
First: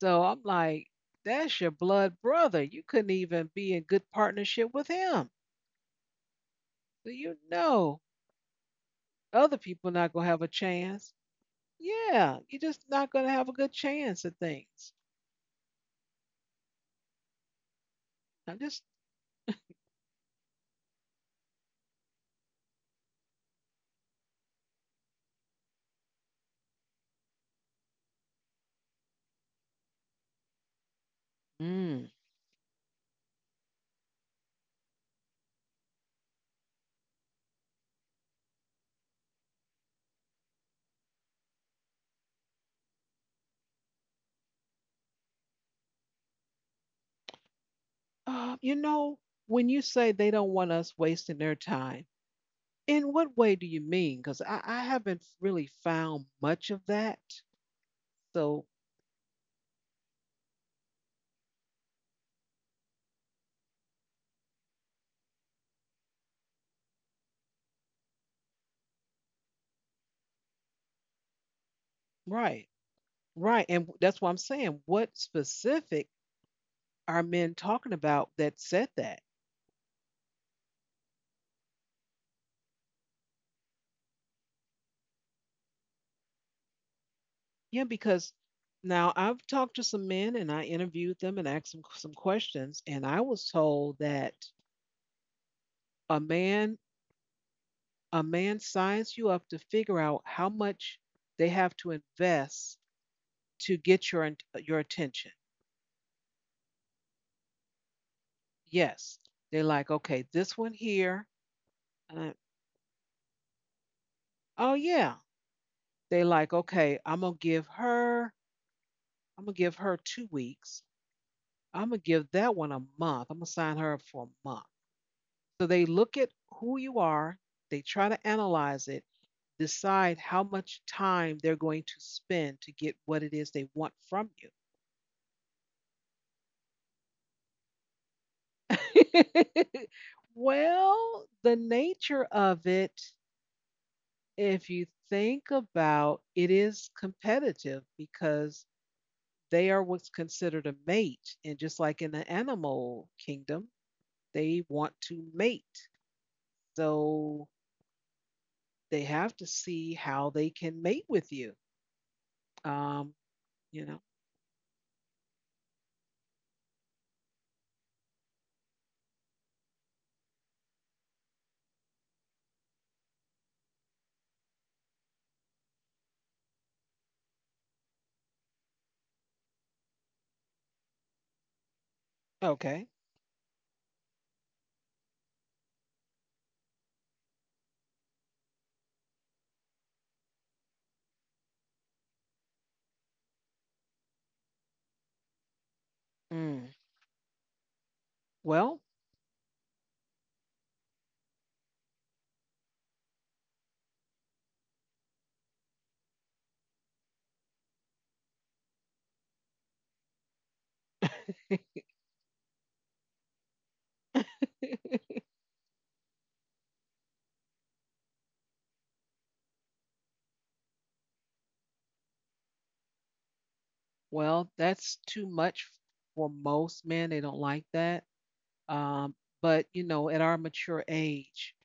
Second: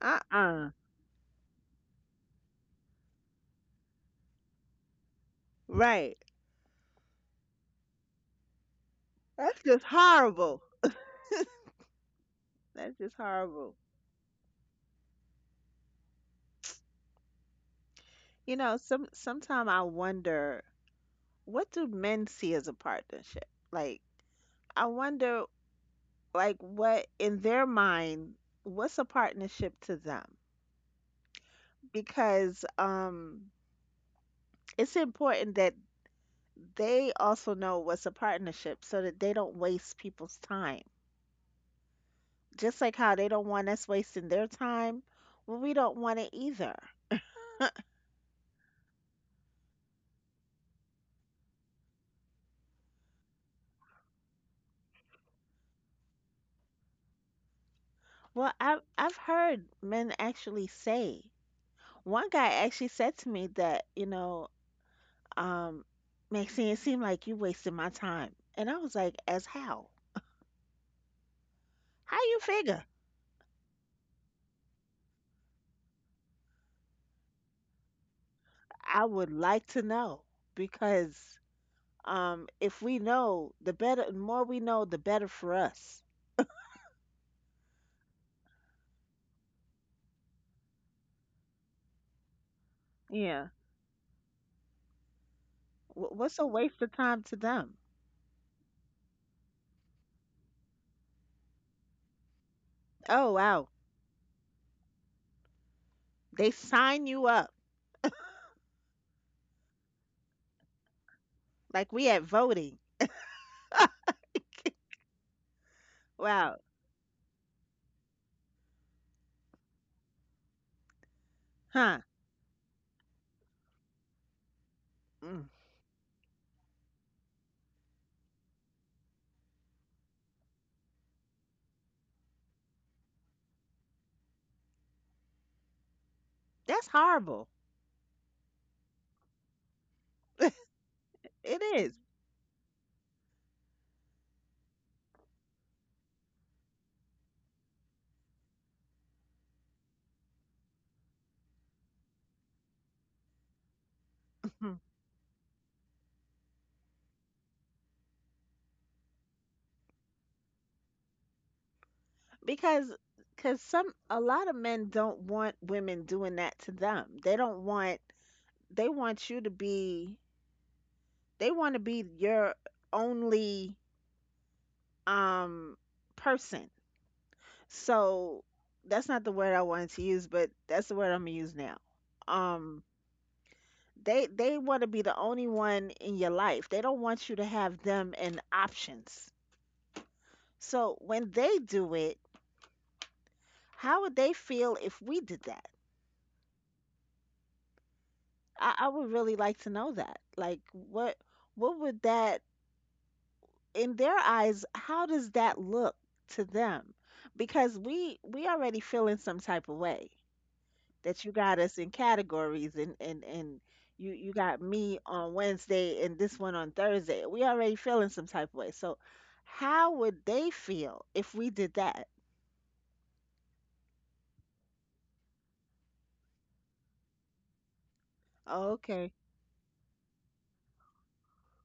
So I'm Uh-uh. like, that's your blood brother. You couldn't even be in good partnership with him. Right. So you know That's other just people not gonna have a horrible. chance. Yeah, you're That's just just not gonna have a horrible. good chance at things. You I'm know, just some sometime I wonder, what do men see as a partnership? Like I wonder, like, what in their mind, what's a partnership to them? mm. Because it's important that they also know what's a partnership so that they don't waste people's time. Just like how they don't want us wasting their time, well, we don't want it either. You know, when you say they don't want us wasting their time, in what way do you mean? Because I haven't really found much of that. Well, So, I've heard men actually say. One guy actually said to me that, um, Maxine, it seemed like you wasted my time. And I was like, as how? How you right, figure? right. And that's why I'm saying, what specific are men talking about that said I that? would like to know because if we know, the better, the more we know, the better for us. Yeah, because now I've talked to some men and I interviewed them and asked them some questions, and I Yeah. was told that Wh- a What's a waste man of time to them? a man signs you up to figure out how much they have to invest Oh, wow. to get your attention. They sign you up Yes, they like okay, this one here. like we at Uh, voting. oh yeah, they Wow. like okay. I'm gonna give her. I'm gonna give her 2 weeks. I'm gonna Huh. give that one a month. I'm gonna sign her up for a month. Mm. So they look at who you are. They try to analyze it, decide how much time they're going to spend to get what it is they want from you. That's horrible. Well, the It is. nature of it if you think about it is competitive because they are what's considered a mate. And just like in the animal kingdom, they want to mate. So they have to see how they can mate with you. Because Um, cuz you some know, a lot of men don't want women doing that to them. They don't want, they want you to be they want to be your only um person. So that's not the word I wanted to use, but that's the word I'm going to use now. Um okay. they want to be the only one in your life. They don't want you to have them and options. So when they do it, how would they feel if we did that? Mm. I, Well, I would really like to know that. Like what would that, in their eyes, how does that look to them? Because we already feel in some type of way that you got us in categories, and you got me on Wednesday and this one on Thursday. We already feel in some type of way. So how would they feel if we did that? well, that's too much for most men. They don't like that. Oh, okay. Um, but, you know, at our mature age,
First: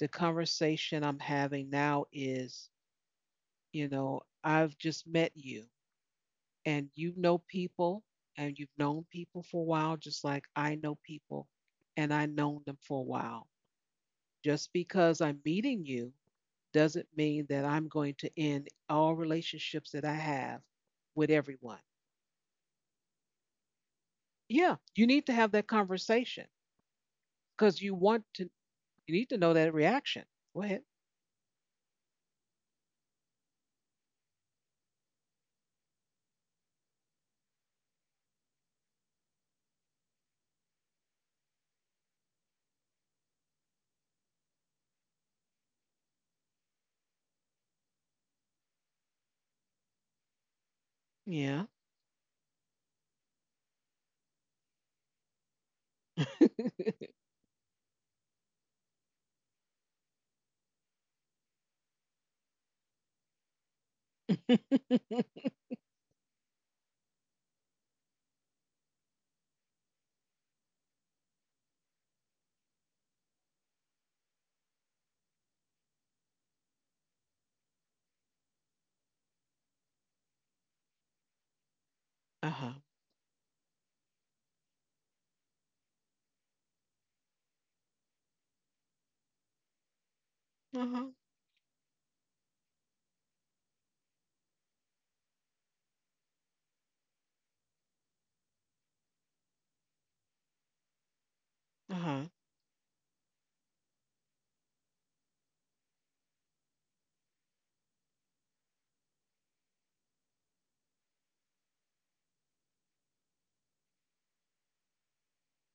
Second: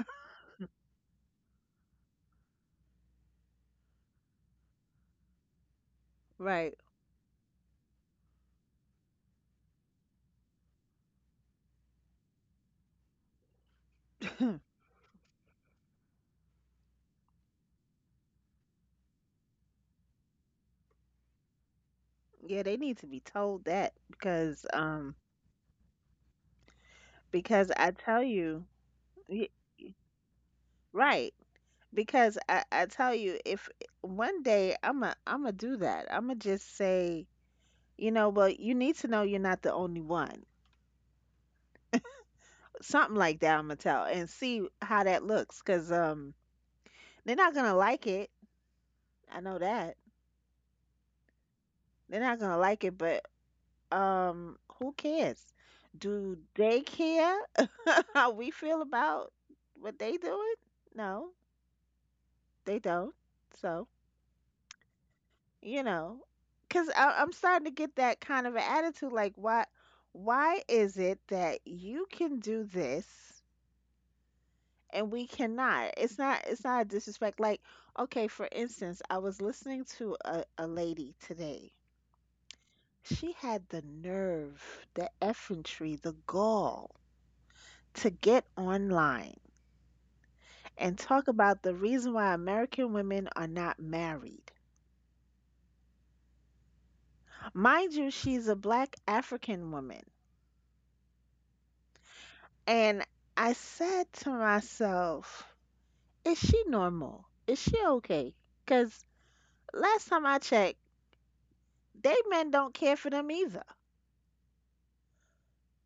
the conversation I'm having now is you know, I've just met you Right. and you know people and you've known people for a while, just like I know people and I've known them for a while. Just because I'm meeting you doesn't mean that I'm going to end all relationships that I have with everyone. Yeah, they need to be told that Yeah, you need to have that conversation because because I you tell want to, you, you need to y- know that y- reaction. Go ahead. right. Because I tell you, if one day I'm gonna do that. I'm gonna just say, well, you need to know you're not the only one. Something like that. I'm gonna tell and see how that looks. Cause they're not gonna like it. I know that Yeah. they're not gonna like it. But who cares? Do they Uh care how we feel about what they doing? No, they don't. So. you know, because I'm starting to get that kind of an attitude, like, why, is it that you can do this and we cannot? It's not a disrespect. Like, okay, for instance, I was listening to a lady today. huh. She had the nerve, the effrontery, the gall to get online Uh and huh. talk about the reason why American women are not married. Mind you, she's a black African woman. Uh huh. And I said to myself, is she normal? Is she okay? Because last time I checked, they men don't care for them either.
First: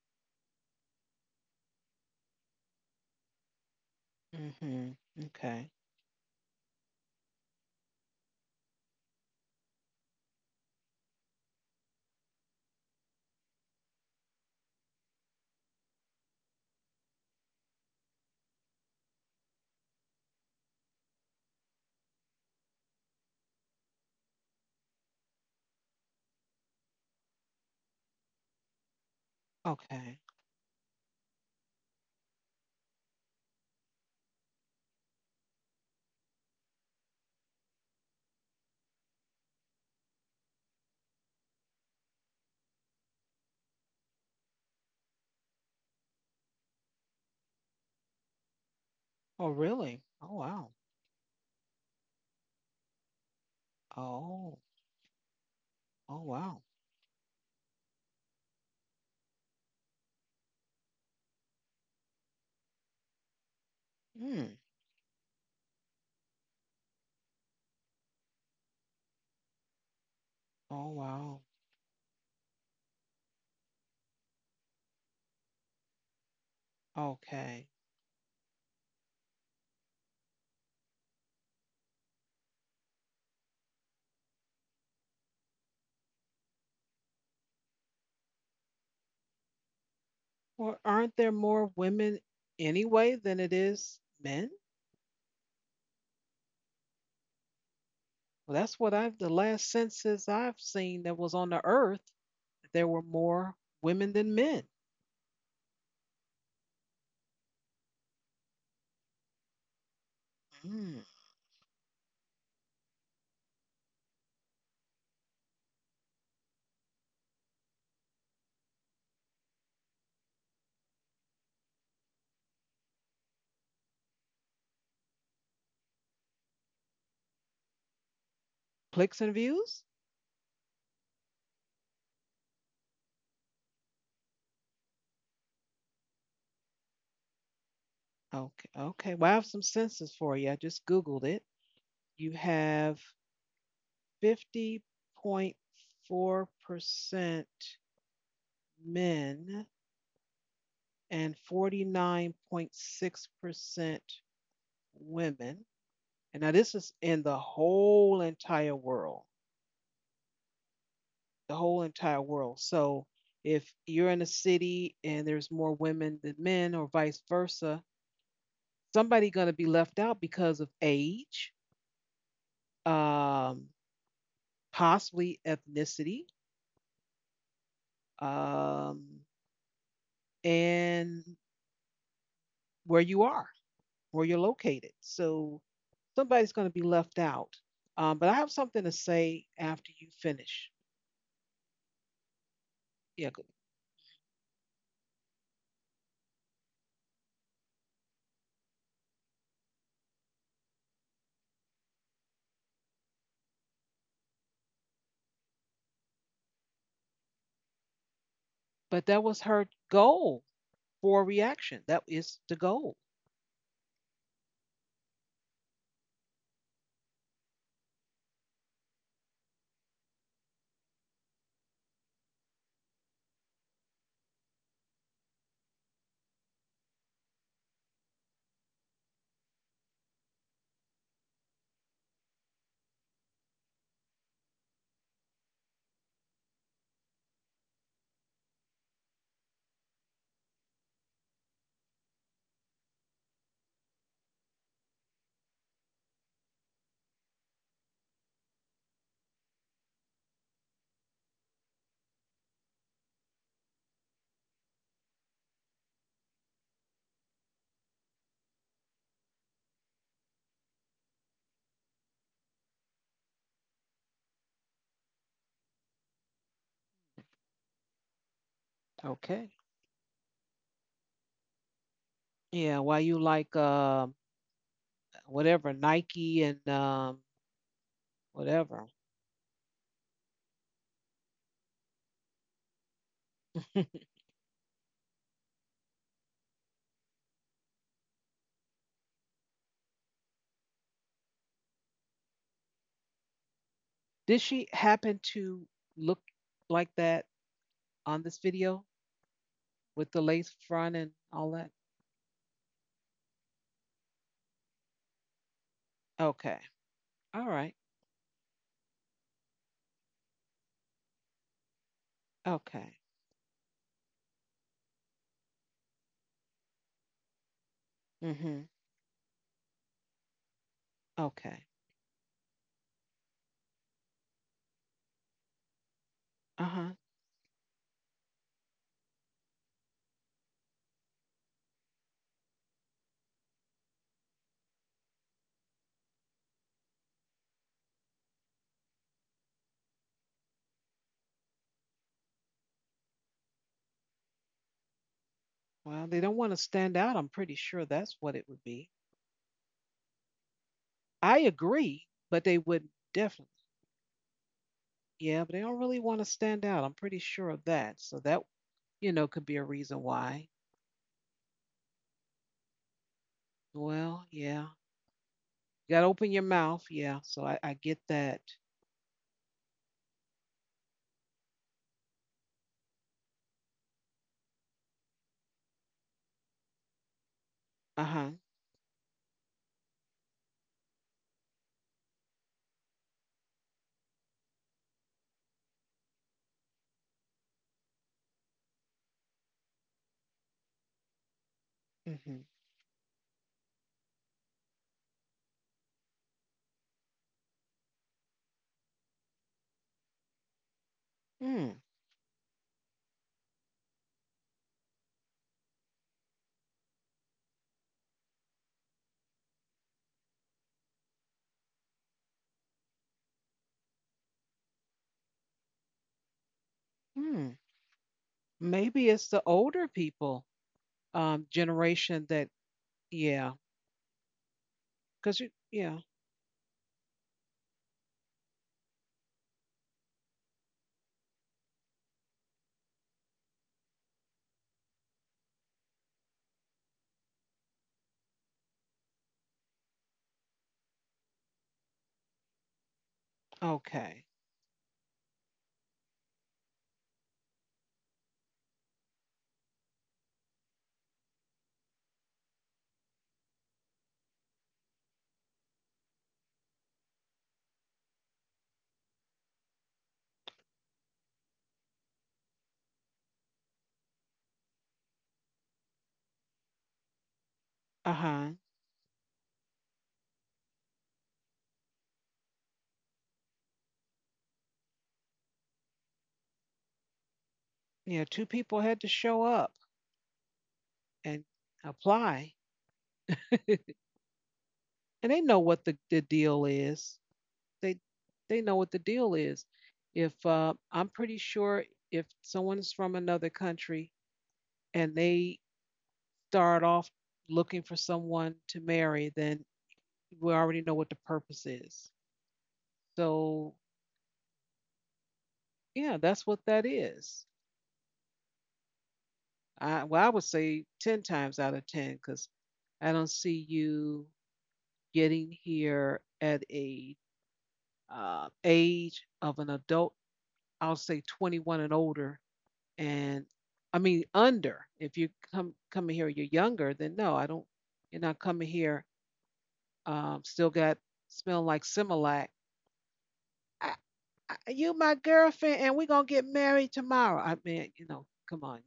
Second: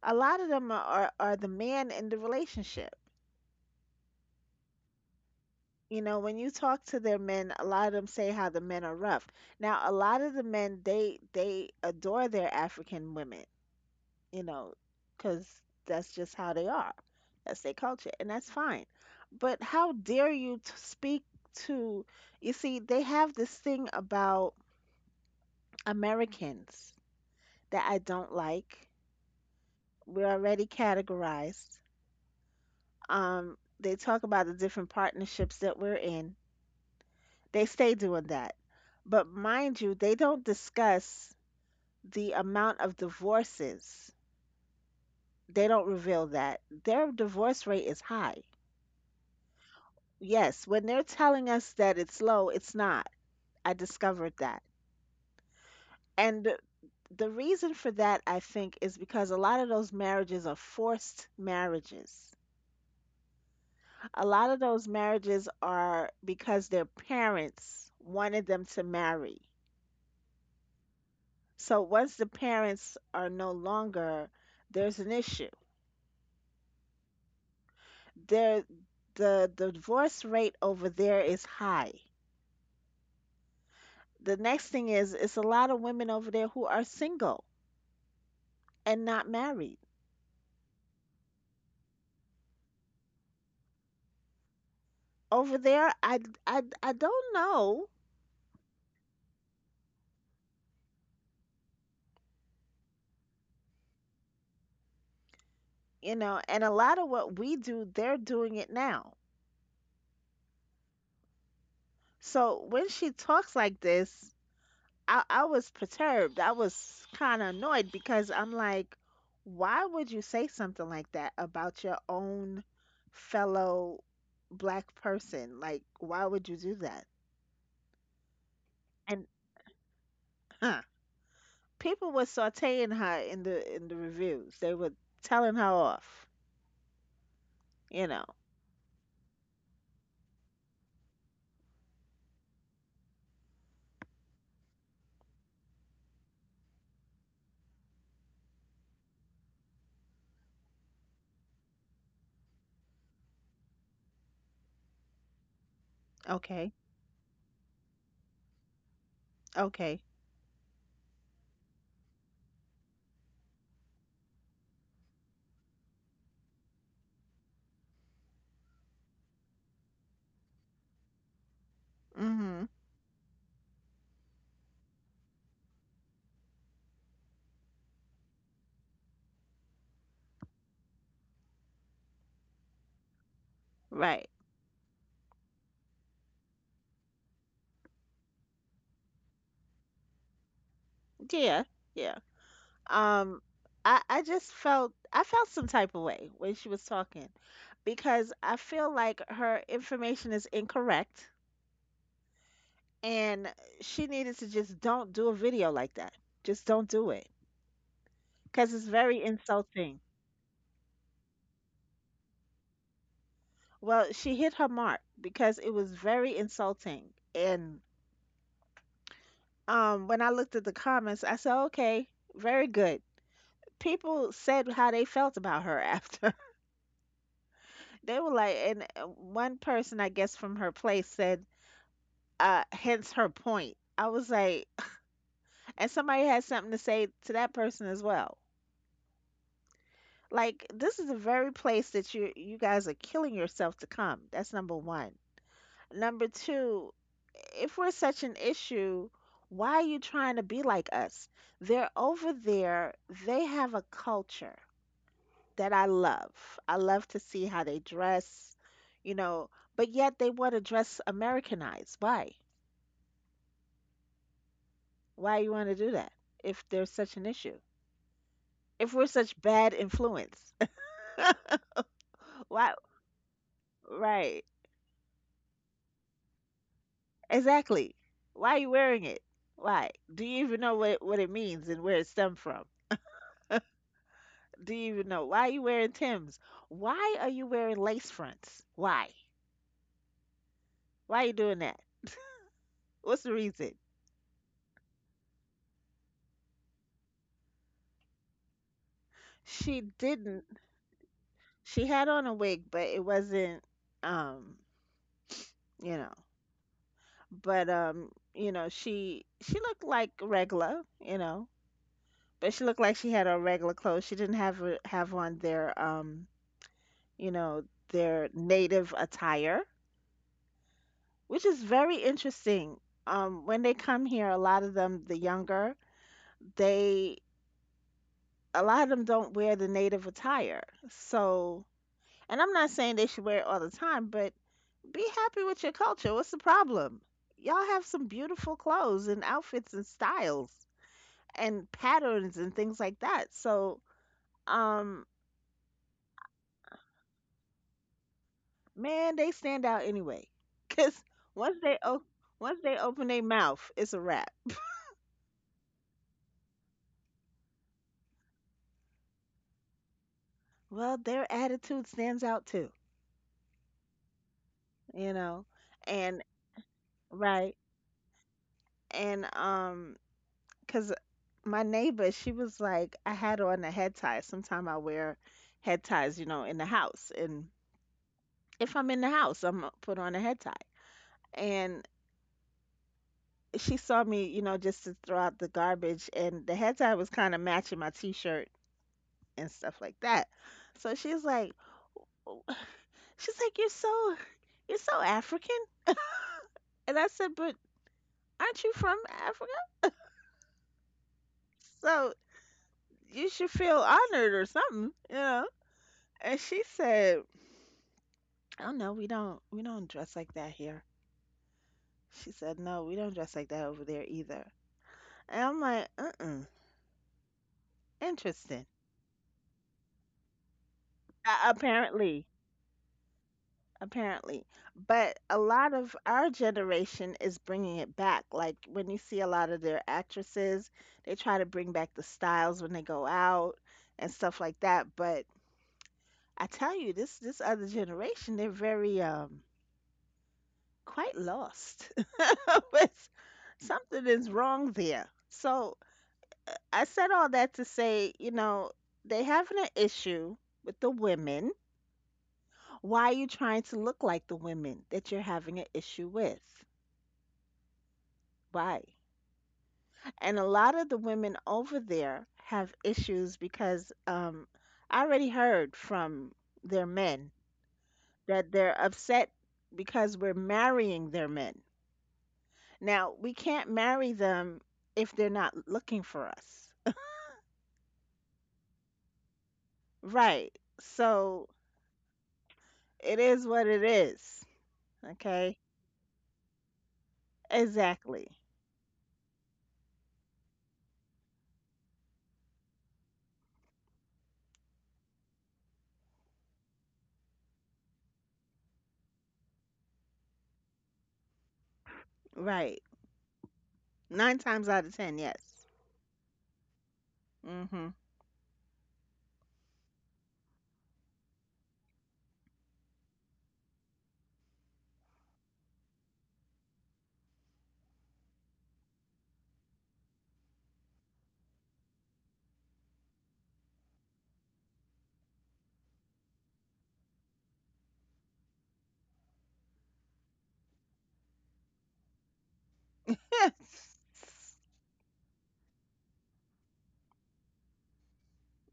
A lot of them are the man in the relationship. Hmm. Okay. You know, when you talk to their men, a lot of them say how the men are rough. Now, a lot of the men, they adore their African women. You know, because that's just how they are. That's their culture, and that's fine. But how dare you speak to, you see, they have this thing about Americans that I don't like. Okay. We're already categorized. They talk about the different partnerships that we're in. They stay doing that. But mind you, they don't discuss the amount of divorces. They don't reveal that. Their divorce rate is high. Oh, really? Oh, wow. Yes, when they're telling us that it's low, it's not. I discovered Oh, that. oh, wow. And the reason for that, I think, is because a lot of those marriages are forced marriages. A Hmm. lot of those marriages are because their parents wanted them to marry. Oh, wow. So once the parents are no longer, there's an issue. Okay. There, the divorce rate over there is high. The next thing is, it's a lot of women over there who are single and not married. Well, aren't there more women anyway than it is men? Over there, I don't know. Well, that's what I've, the last census I've seen that was on the earth, there were more women than men. And a lot of what we do, they're doing it now. Hmm. So when she talks like this, I was perturbed. I was kind of annoyed because I'm like, why would you say something like that about your own fellow black person? Like, why would you do that? Clicks And and views? huh, people were sauteing her in the reviews. They were telling her off, you know Okay. Okay. Well, I have some census for you. I just Googled it. You have 50.4% men and 49.6% women. And now this okay. is in the whole entire world, Okay. the whole entire world. So if you're in a city and there's more women than men or vice versa, somebody going to be left out because of age, Mm-hmm. um, possibly ethnicity, um, and where you are, where Right. you're located. So somebody's going to be left out. But I have something to say after you finish. Yeah, yeah. Yeah, Um, go- I just felt, I felt some type of way when she was talking, because I feel like her information is incorrect and she needed to just don't do a video like that. Just don't do it because it's but that very was her insulting. goal for reaction. That is the goal. Well, she hit her mark because it was very insulting. And when I looked at the comments, I said, okay, very good. People said how they felt about her after. They were like, and one person, I guess, from her place said, hence her point. I was like, and somebody had something to say to that person as well. Like, this is the very place that you guys are killing yourself to come. That's number one. Number two, if we're such an issue, why are you trying to be like us? They're over there. They have a culture that I love. I love to see how they dress, you know, but yet they want to dress Americanized. Why? Why you want to do that if there's such an issue? If we're such Okay. bad influence? Why? Yeah, why you like Right. whatever Nike and Exactly. Why are you whatever. wearing it? Why? Do you even know what it means and where it stemmed from? Do you even know? Why are you wearing Tim's? Why are you wearing lace fronts? Why? Why are you doing that? What's the reason? Did she happen to look like that on this video She with the lace didn't. front and all that? She had on a wig, but it wasn't, um, you know, Okay. All right. but you know, she looked like regular, you know, but she looked Okay. like she had on regular clothes. She didn't have on their, you know, their Mm-hmm. native attire, which Okay. is very interesting. When they come here, a lot of them, the younger, Uh-huh. they, a lot of them don't wear the native attire. So, and I'm not saying they should wear it all the time, but be happy with your culture. What's the problem? Y'all have some beautiful clothes and outfits and styles and patterns and things like that. So, um, Well, they don't want to stand out. I'm pretty sure that's what it would be. man, they stand out anyway. Cause I once they agree, o- but they once they would open their definitely. mouth, it's a wrap. Yeah, but they don't really want to stand out. I'm pretty sure of that. So that, you know, could be a reason why. Well, their attitude stands out too, Well, yeah. you know. You got to open And your mouth. Yeah. So I, right, I get that. and cause my neighbor, she was like, I had on a head tie. Sometime I wear head ties, you know, in the house, and Uh-huh. if I'm in the house, I'm gonna put on a head tie. And she saw me, you know, just to throw out the garbage, and the head tie was kind of matching my t-shirt and stuff like that. So she's like, Mm-hmm. "Oh," she's like, you're so African. And I said, but aren't you from Africa? Mm. So you should feel honored or something, you know? And she said, oh no, we don't dress like that here. She said, no, we don't dress like that over there either. And I'm like, uh-uh, Hmm. interesting. Maybe it's the older people generation Apparently, that yeah apparently. But cause you, a lot yeah, of our generation is bringing it back. Like when you see a lot of their actresses, they try to bring back the styles when they go out and stuff like that. But I tell you, this other generation, they're very quite lost. But something okay, is wrong there. So I said all that to say, you know, they having an issue with the women. Why are you trying to look like the women that you're having an issue with? Why? And a lot of the women over there have issues because I already heard from their men uh huh, that they're upset because we're marrying their men. Now, we can't marry them if they're not looking for us. yeah. Two people had to show up Right. and So apply, it is what and it is. they know Okay. what the deal is. They Exactly. they know what the deal is. If I'm pretty sure if someone's from another country and they start off looking for someone to marry, then we already know what the purpose is. Right. So Nine times out of ten, yes. yeah, that's what that is. Mm-hmm. Well, I would say ten times out of ten because I don't see you getting here at a age of an adult. I'll say 21 and older, and I mean under. If you come coming here, you're younger. Then no, I don't. You're not coming here. Still got smell like Similac. I, you my girlfriend, and we're gonna get married tomorrow. I mean, you know, come on.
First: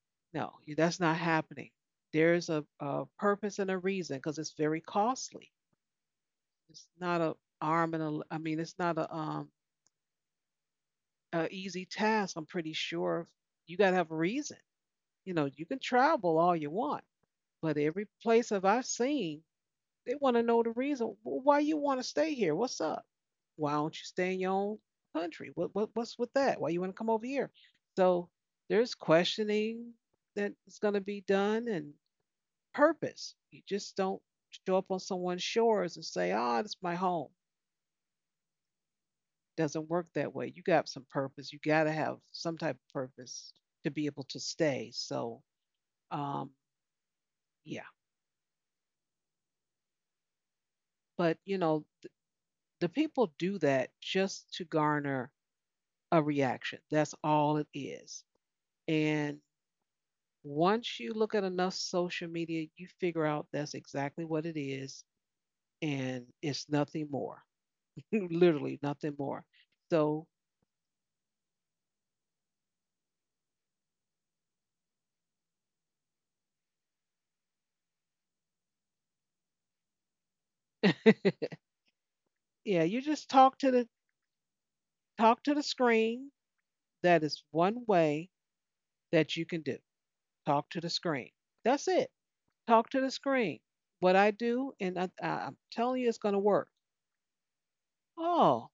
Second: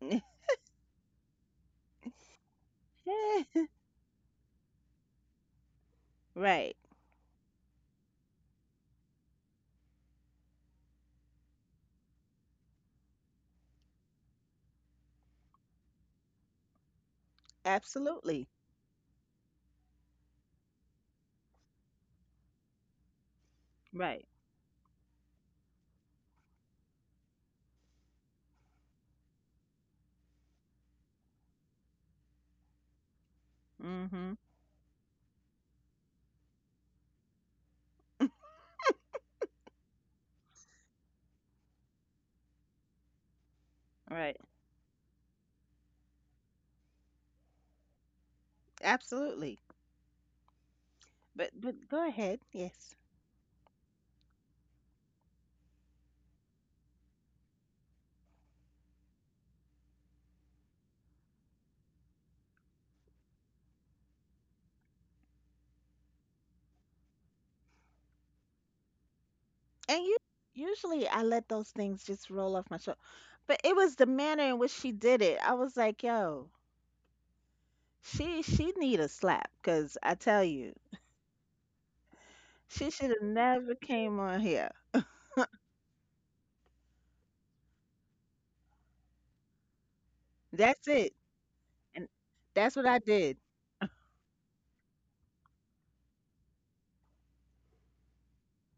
No, that's not happening. There's a purpose and a reason because it's very costly. Right. It's not a arm and a. I mean, it's not a easy task, I'm pretty sure you got to have a reason. You know, you can travel all you want, but every Absolutely. place that I've seen, they want to know the reason. "Well, why you want to stay here. What's up? Why don't you Right. stay in your own country? What's with that? Why you want to come over here?" So there's questioning that's going to be done and purpose. You just don't Hmm. show up on someone's shores and say, "Ah, oh, this is my home." Doesn't work that way. You got some purpose. You got to have some type of purpose to be able Right. to stay. So, um, yeah. Absolutely. But, But you but know, go ahead. the Yes. people do that just to garner a reaction. That's all it is. And once you look at enough social media, you figure out that's exactly what it is. And it's nothing more, literally nothing more. And you So, usually, I let those things just roll off my shoulder. But it was the manner in which she did it. I was like, yo, she need a slap, cuz I tell you, yeah, she you should have just never came on here. talk to the screen. That is one way that you can do. Talk to That's the it. screen. That's And it. that's what Talk I to the did. screen. What I do, and I'm telling you, it's going to work. Oh,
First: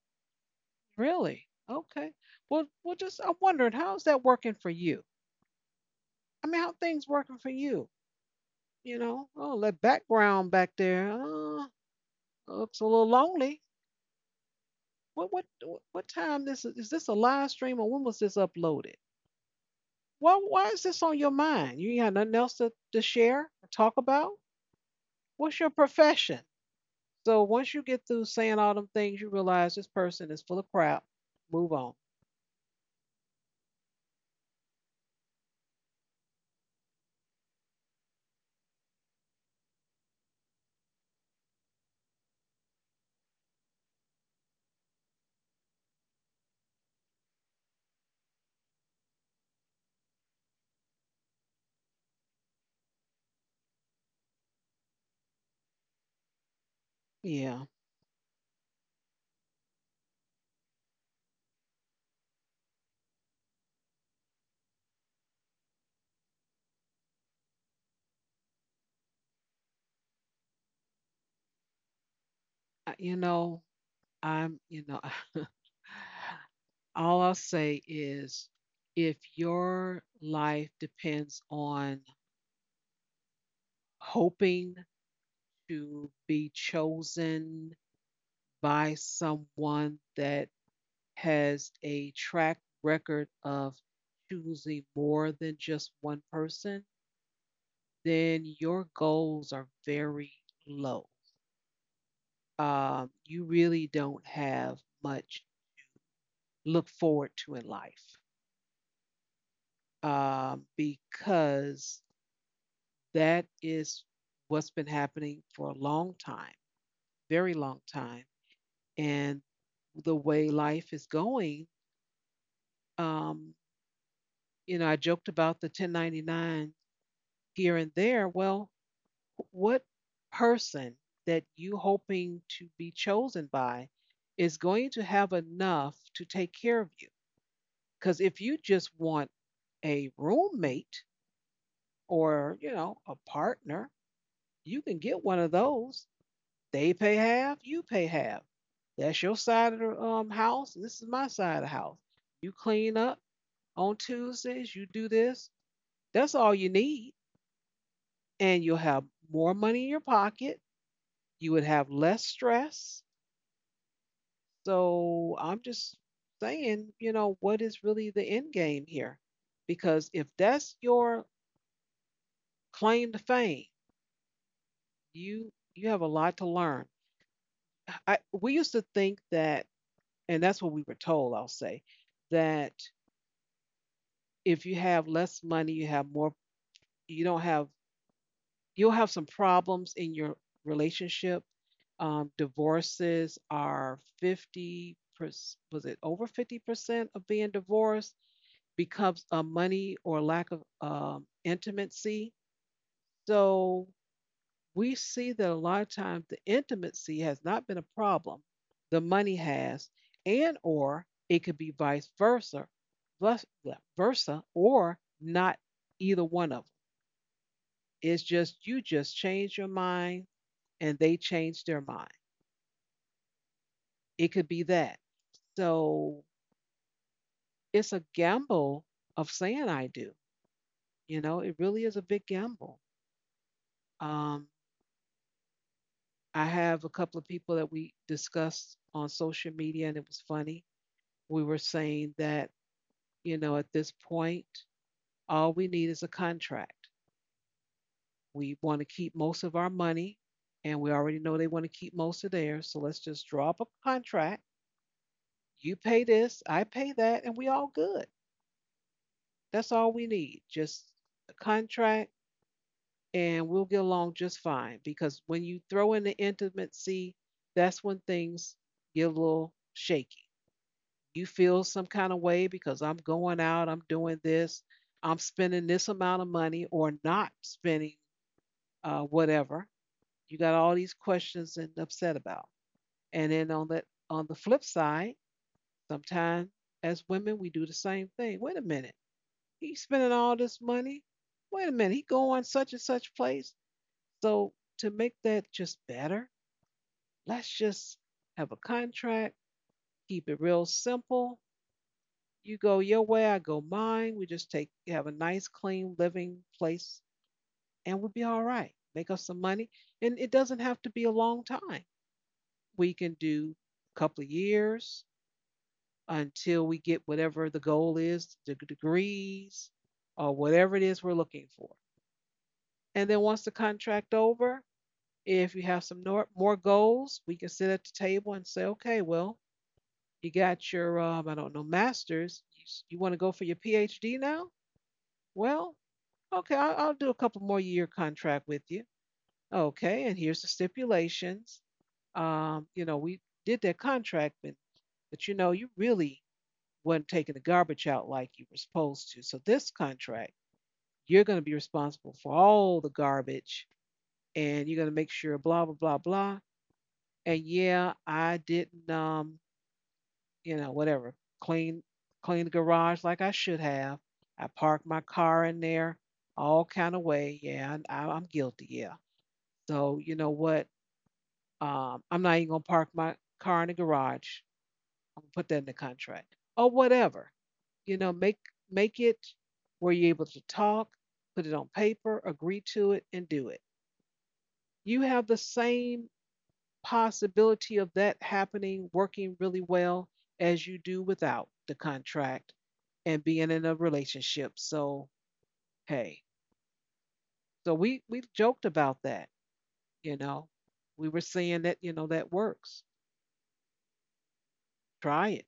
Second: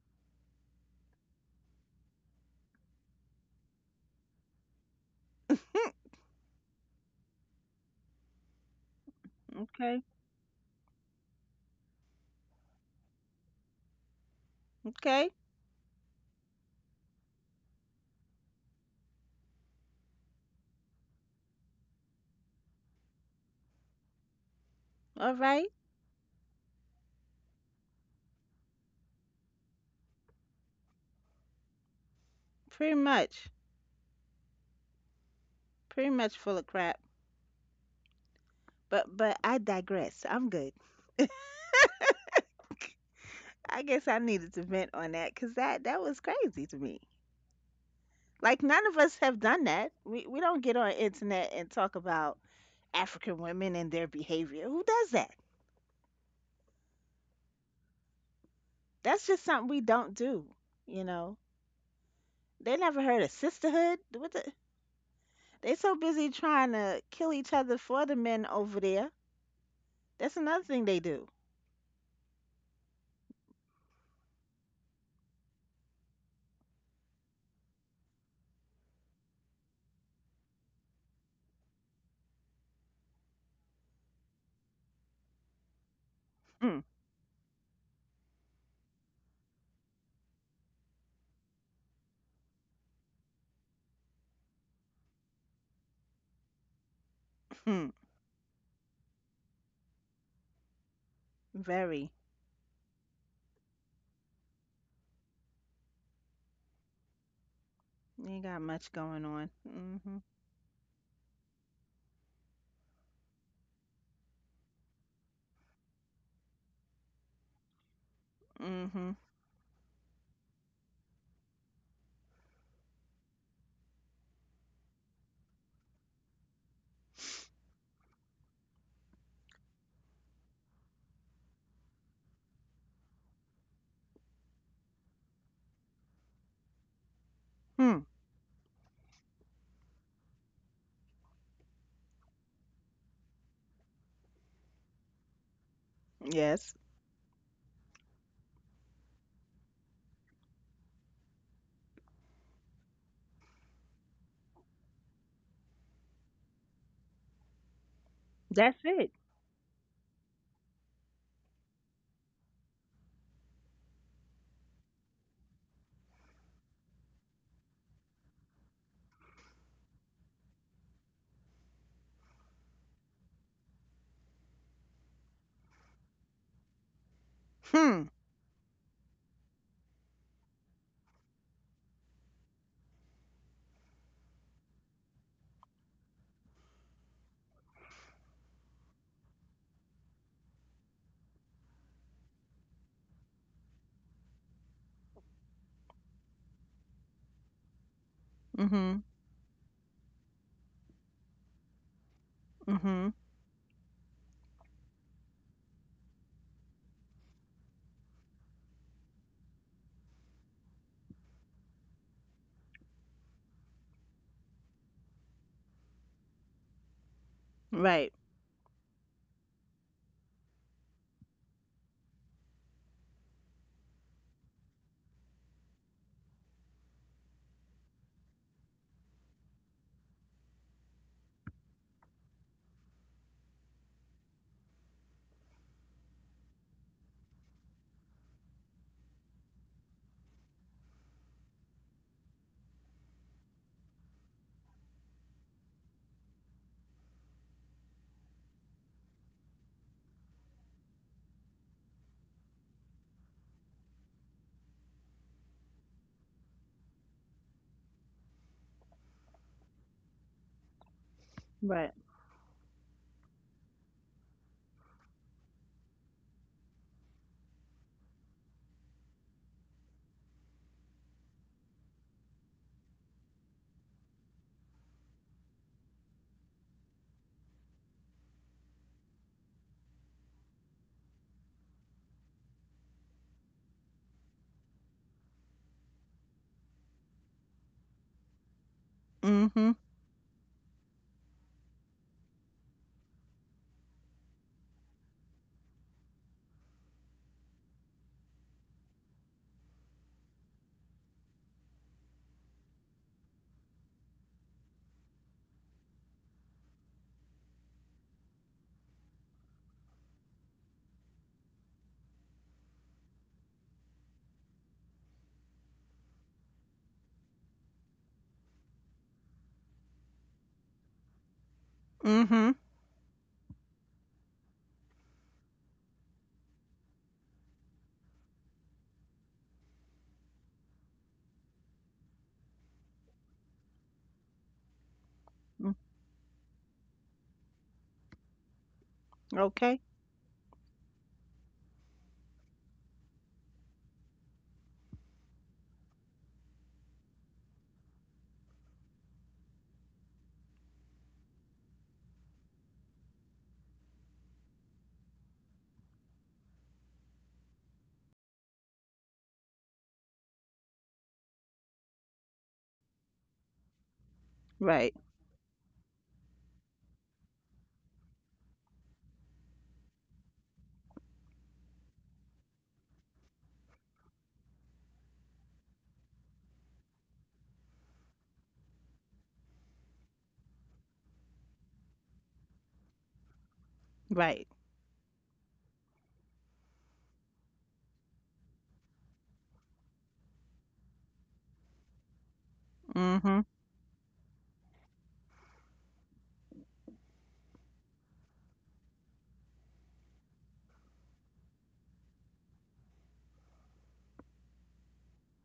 really? Okay. Well, well, just I'm wondering how's that working for you? Hmm. I mean, how things working for you? You know, oh, that Okay. background back there looks a little lonely. What Okay. what what time this is this a live stream or when was this uploaded? Why is this on your mind? You ain't got nothing else to share, or talk about? All What's your right. profession? So once you get through saying all them things, you realize this person is full of crap. Move on. Pretty much. Pretty much full of crap. But I digress. I'm good. I guess I needed to vent on that because that was crazy to me. Like none of us have done that. We don't get on internet and talk about African women and their behavior. Who does that? Yeah. That's just something we don't do. You know, they never heard of sisterhood. What the? They so busy trying to kill each other for the men over there. That's another thing they do. I- You know, I'm, you know, all I'll say is if your life depends on hoping to be Mm, chosen by someone that has a track record of choosing more than just one person, mm, then your goals are very low. very. You really don't have much look forward to in life Ain't got much going on. Mm. Mhm. Because that is what's been happening for a long time, very long time. Mm. Mhm. And the way life is going, um, you know, I joked about the 1099 here and there. Well, what person that you hoping to be chosen by is going to have enough to take care of you? Hmm. Because if you just want a roommate or, you know, a partner, you can get one of those. Yes. They pay half, you pay half. That's your side of the house, this is my side of the house. You clean up on Tuesdays, you do this. That's all you need. And you'll That's have it. more money in your pocket. You would have less stress. So I'm just saying, you know, what is really the end game here? Because if that's your claim to fame, you have a lot to learn. Hmm. I we used to think that, and that's what we were told, I'll say, that if you have less money, you have more, you don't have, you'll have some problems in your relationship. Divorces are 50%, was it over 50% of being divorced Mhm. becomes a money or lack of intimacy. Mhm. So we see that a lot of times the intimacy has not been a problem, the money has, and or it could be vice versa well, versa or not, either one of them. Right. It's just you just change your mind and they change their mind, it could be that. So it's a gamble of saying I do. You know, it really is a big gamble. um, I have a couple of people that we discussed on social media and it was funny. We were saying that, you know, at this point, all we need is a contract. We want to keep most of our money, and we already know they want to keep most of theirs. So let's just draw up a contract. You pay this, I pay that, and we all good. That's all we need. Just a Right. contract, and we'll get along just fine. Because when you throw in the intimacy, that's when things get a little shaky. You feel some kind of way because I'm going out, I'm doing this, I'm spending this amount of money or not spending, whatever. You got all these questions and upset about. And then on the flip side, sometimes as women we do the same thing. Wait a minute, Mhm. he's spending all this money. Wait a minute, he going such and such place. So to make that just better, let's just have a contract, keep it real simple. You go your way, I go mine. We just take have a nice, clean living place, and we'll be all right. Make us some money, and it doesn't have to be a long time. We can do a couple of years until we get whatever the goal is, the degrees, or whatever it is we're looking for. Mhm. And then once the contract over, if you have some more goals, we can sit at the table and say, okay, well, you got your, I don't know, master's. You want to go for your PhD now? Well, Mm. okay, I'll do a couple more year contract with you. Okay. Okay, and here's the stipulations. You know, we did that contract, but you know, you really wasn't taking the garbage out like you were supposed to. So this contract, you're going to be responsible for all the garbage and you're going to make sure blah blah blah blah. And yeah, I didn't you know, whatever, clean clean the garage like I should have. I parked Right. my car in there all kind of way. Yeah, I'm guilty. Yeah. So you know what? I'm not even gonna park my car in the garage. I'm gonna put that in the contract or whatever. You know, make it where you're able to talk, put it on paper, agree to it, and do it. Right. You have the same possibility of that happening working really well as you do without the contract and Mhm. being in a relationship. So hey, so we joked about that, you know. We were saying that, you know, that works, try it.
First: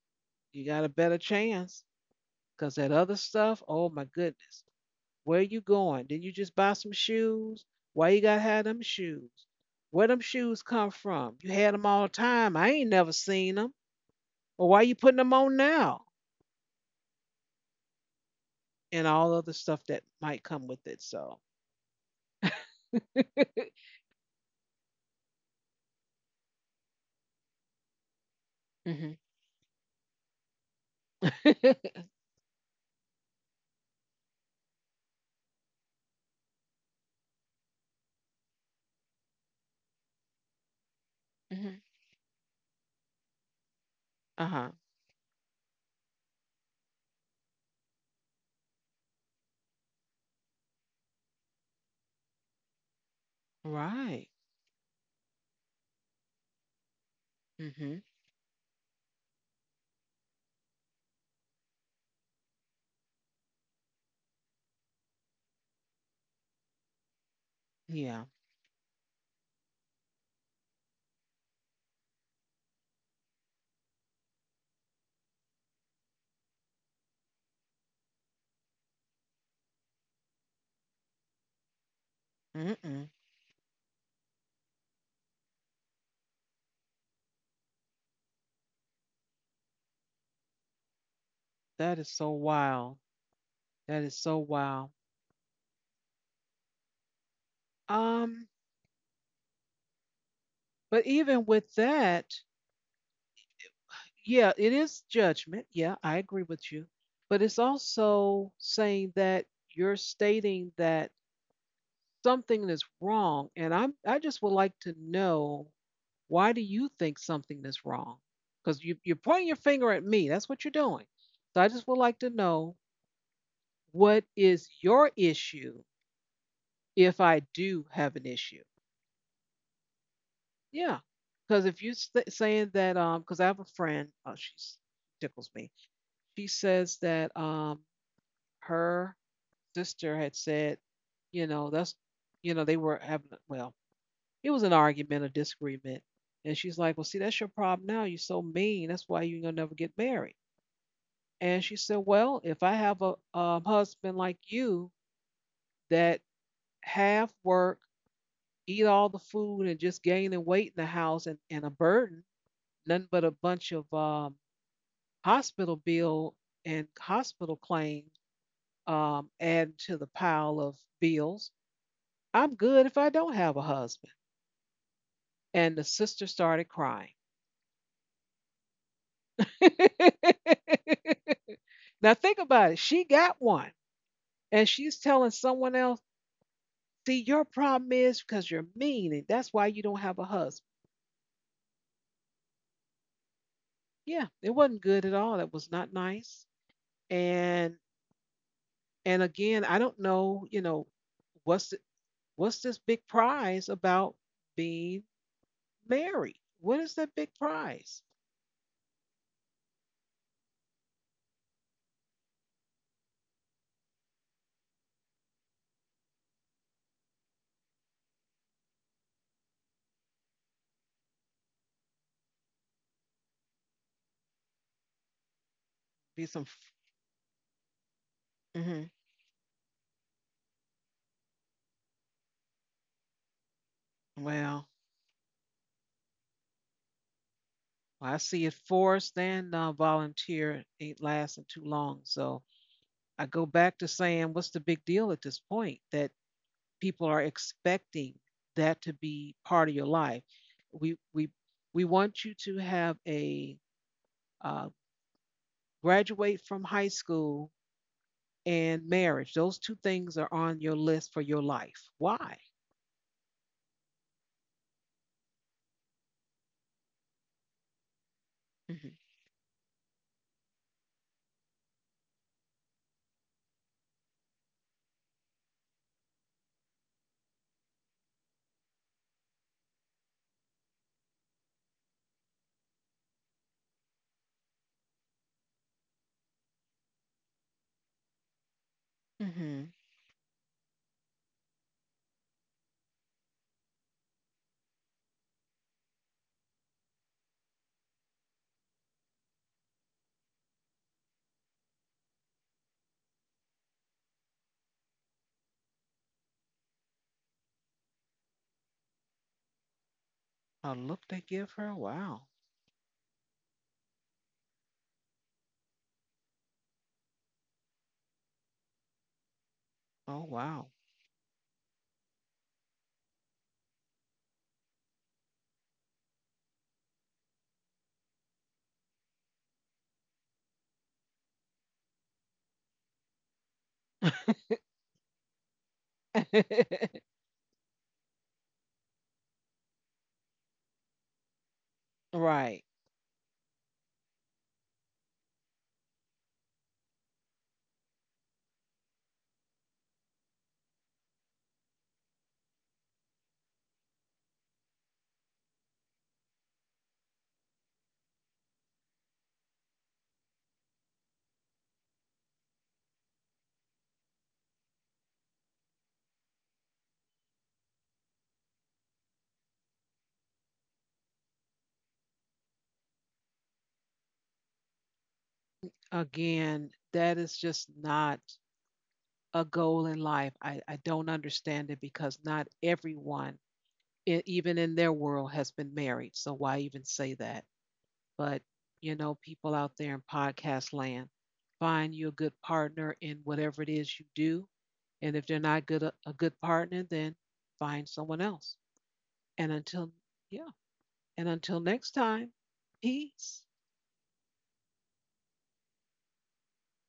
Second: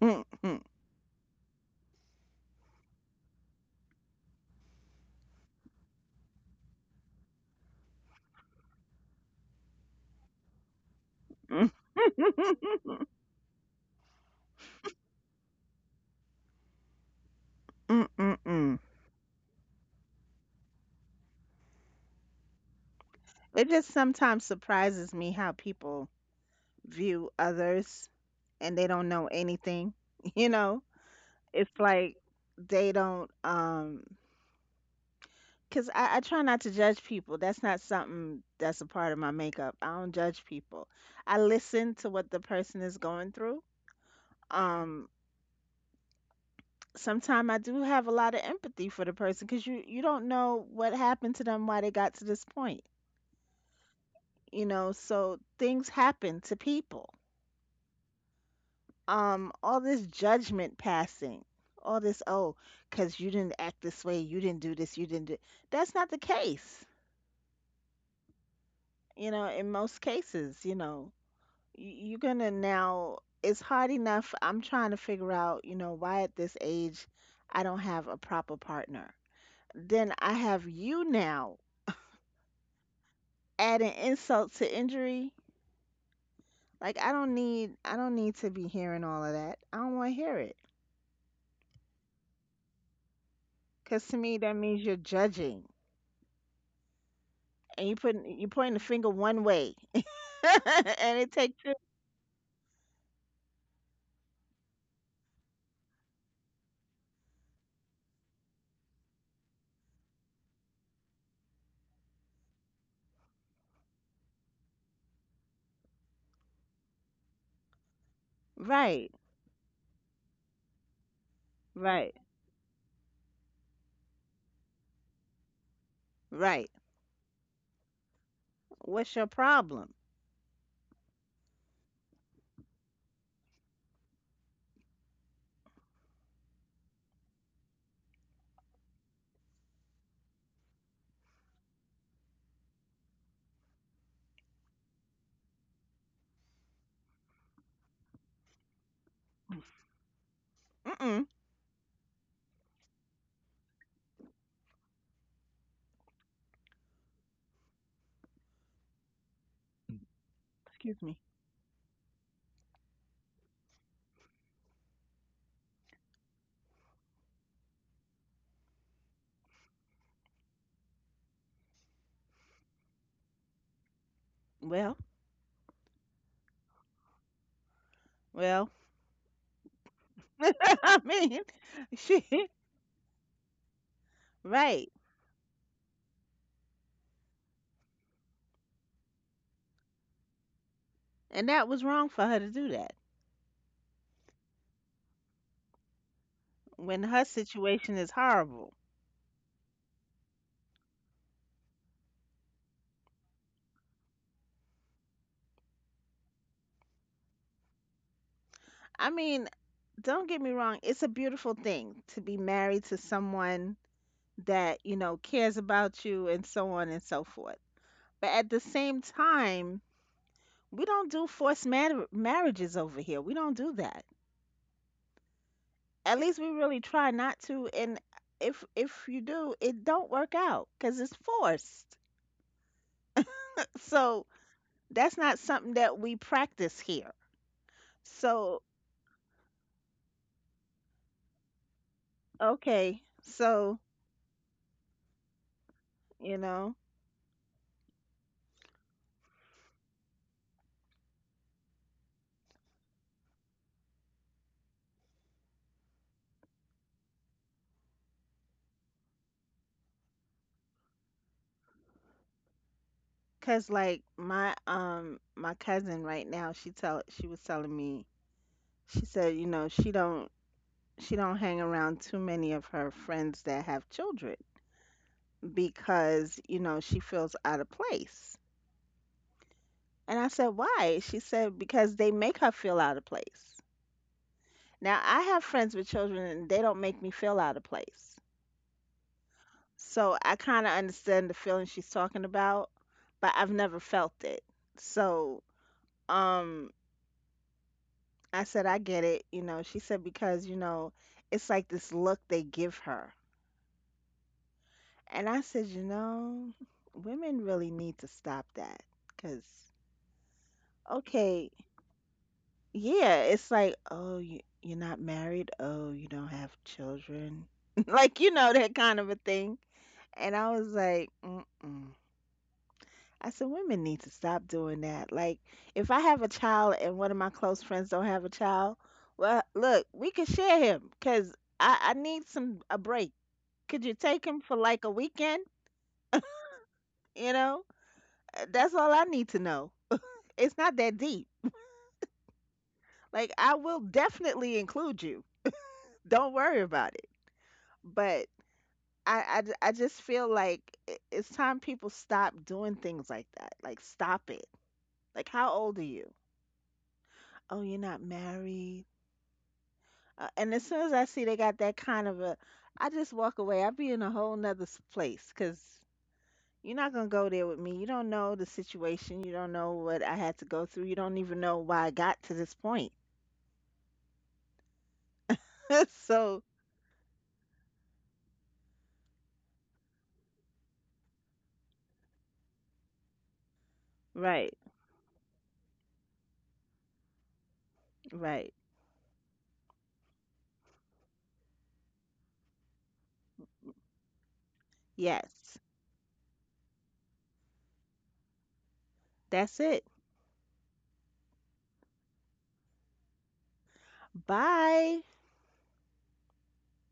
Mm, mm, You got a better chance, because that other stuff, oh my goodness. Where you going? Did you just buy some shoes? Why you gotta have them shoes? Where them shoes come from? You mm. had them all the time. I ain't never seen them. Well, why you putting them on now? Mm, mm, mm. And all other stuff that might come with it. So, It just sometimes surprises me how people view others and they don't mm-hmm. know anything. You know, it's like they don't cuz I try not to judge people. That's not something that's a part of my makeup. I don't judge people. I Mm-hmm. listen to what the person is going through. Uh huh. Um Sometimes I do have a lot of empathy for the person because you don't know what happened to them, why they got to this point, Right. you know. So things happen to people. Mm-hmm. All this judgment passing, all this oh, because you didn't act this way, you didn't do this, you didn't do. That's not the case, Yeah. you know. In most cases, you know, you're gonna now. It's hard enough. I'm trying to figure out, you know, why at this age I don't have a proper partner. Then I have you now Mm-mm. adding insult to injury. Like I don't need to be hearing all of that. I don't want to hear it That is so wild. That because to is me so that means wild. you're judging, and you putting, you Um, pointing the finger one way, but and it even takes two. with that, yeah, it is judgment. Yeah, I agree with you. But it's also saying that you're stating that something is wrong. And I just would like to know, why do you think something is wrong? Because Right, you're pointing your finger at me. That's what you're doing. So I just would right, like to know what is your issue right. if I do have an issue. What's your problem? Yeah. Because if you're saying that, because I have a friend, oh, she tickles me. She says that her sister had said, you know, that's, you know, they were having, well, it was an argument, a disagreement. And she's like, well, see, that's your problem now. You're so mean. That's why you're going to never get married. Mm-mm. And she said, well, if I have a husband like you that half work, eat all the food, and just gaining weight in the Excuse me. house and a burden, nothing but a bunch of hospital bill and hospital claims add to the pile of bills. I'm good if I don't have a husband. Well, And the sister started crying. well. I mean, Now think she about it. She got one and right, she's telling someone else, see, your problem is because you're mean and that's why you don't have a husband. and that was wrong for her to do that Yeah, it wasn't good at all. It was not nice. when her And situation is horrible. and again, I don't know, you know, what's the, what's this big prize about being married? What is that big prize? I mean, don't get me wrong, it's a beautiful thing to be married to someone that, you know, cares about you and so on and so forth. But at the same time, we don't do marriages over here. We don't do that. At Be least some. we really try not to, and if Hmm. You do, it don't work out cuz it's forced. So, Well, that's not something that we practice here. well, I see it So, forced and volunteer ain't lasting too long. So okay. I go So, back to saying, what's the big deal at this point that you know, people are expecting that to be part of your life? We we want you to have a uh, graduate from high school and marriage. Those two things are on your list for your life. Why? cause like my my cousin right now, she was telling me, Hmm. she said, you know, she don't hang around too many of her friends that have children because, you know, she feels out of place. And I said, why? She said, because they make her feel out of place. Now, I have friends with children and they don't make me feel out of place. Hmm. So I kind of understand the feeling she's talking about, but I've never felt it. So, um, I said, I get it. You know, she said, because, you know, it's like this look they give her. And I said, you know, women really need to stop that. Because, Oh, look they okay, give her. Wow. yeah, it's like, oh, you, you're not married. Oh, you don't have children. Like, you know, that kind of a thing. Oh And I was wow. like, mm-mm. I said, women need to stop doing that. Like, if I have a child and one of my close friends don't have a child, well, look, we can share him because I need some a break. Could you take him for like a weekend? You know, uh, that's all I need to know. It's not that deep. Right. Like, I will definitely include you. Don't worry about it. But I just feel like it's time people stop doing things like that. Like, stop it. Like, how old are you? Oh, you're not married. And as soon as I see they got that kind of a, I just walk away. I be in a whole nother place because you're not gonna go there with me. You don't know the situation. You don't know what I had to go through. You don't even know why I got to this point. So Again, that is just not a goal in life. I don't understand it because not everyone, right, even in their world, has been married. So why even say that? But, right, you know, people out there in podcast land, find you a good partner in whatever it is you do. And if they're yes, not good a good partner, then find someone else. And that's it. until yeah, and until next time, peace. Bye.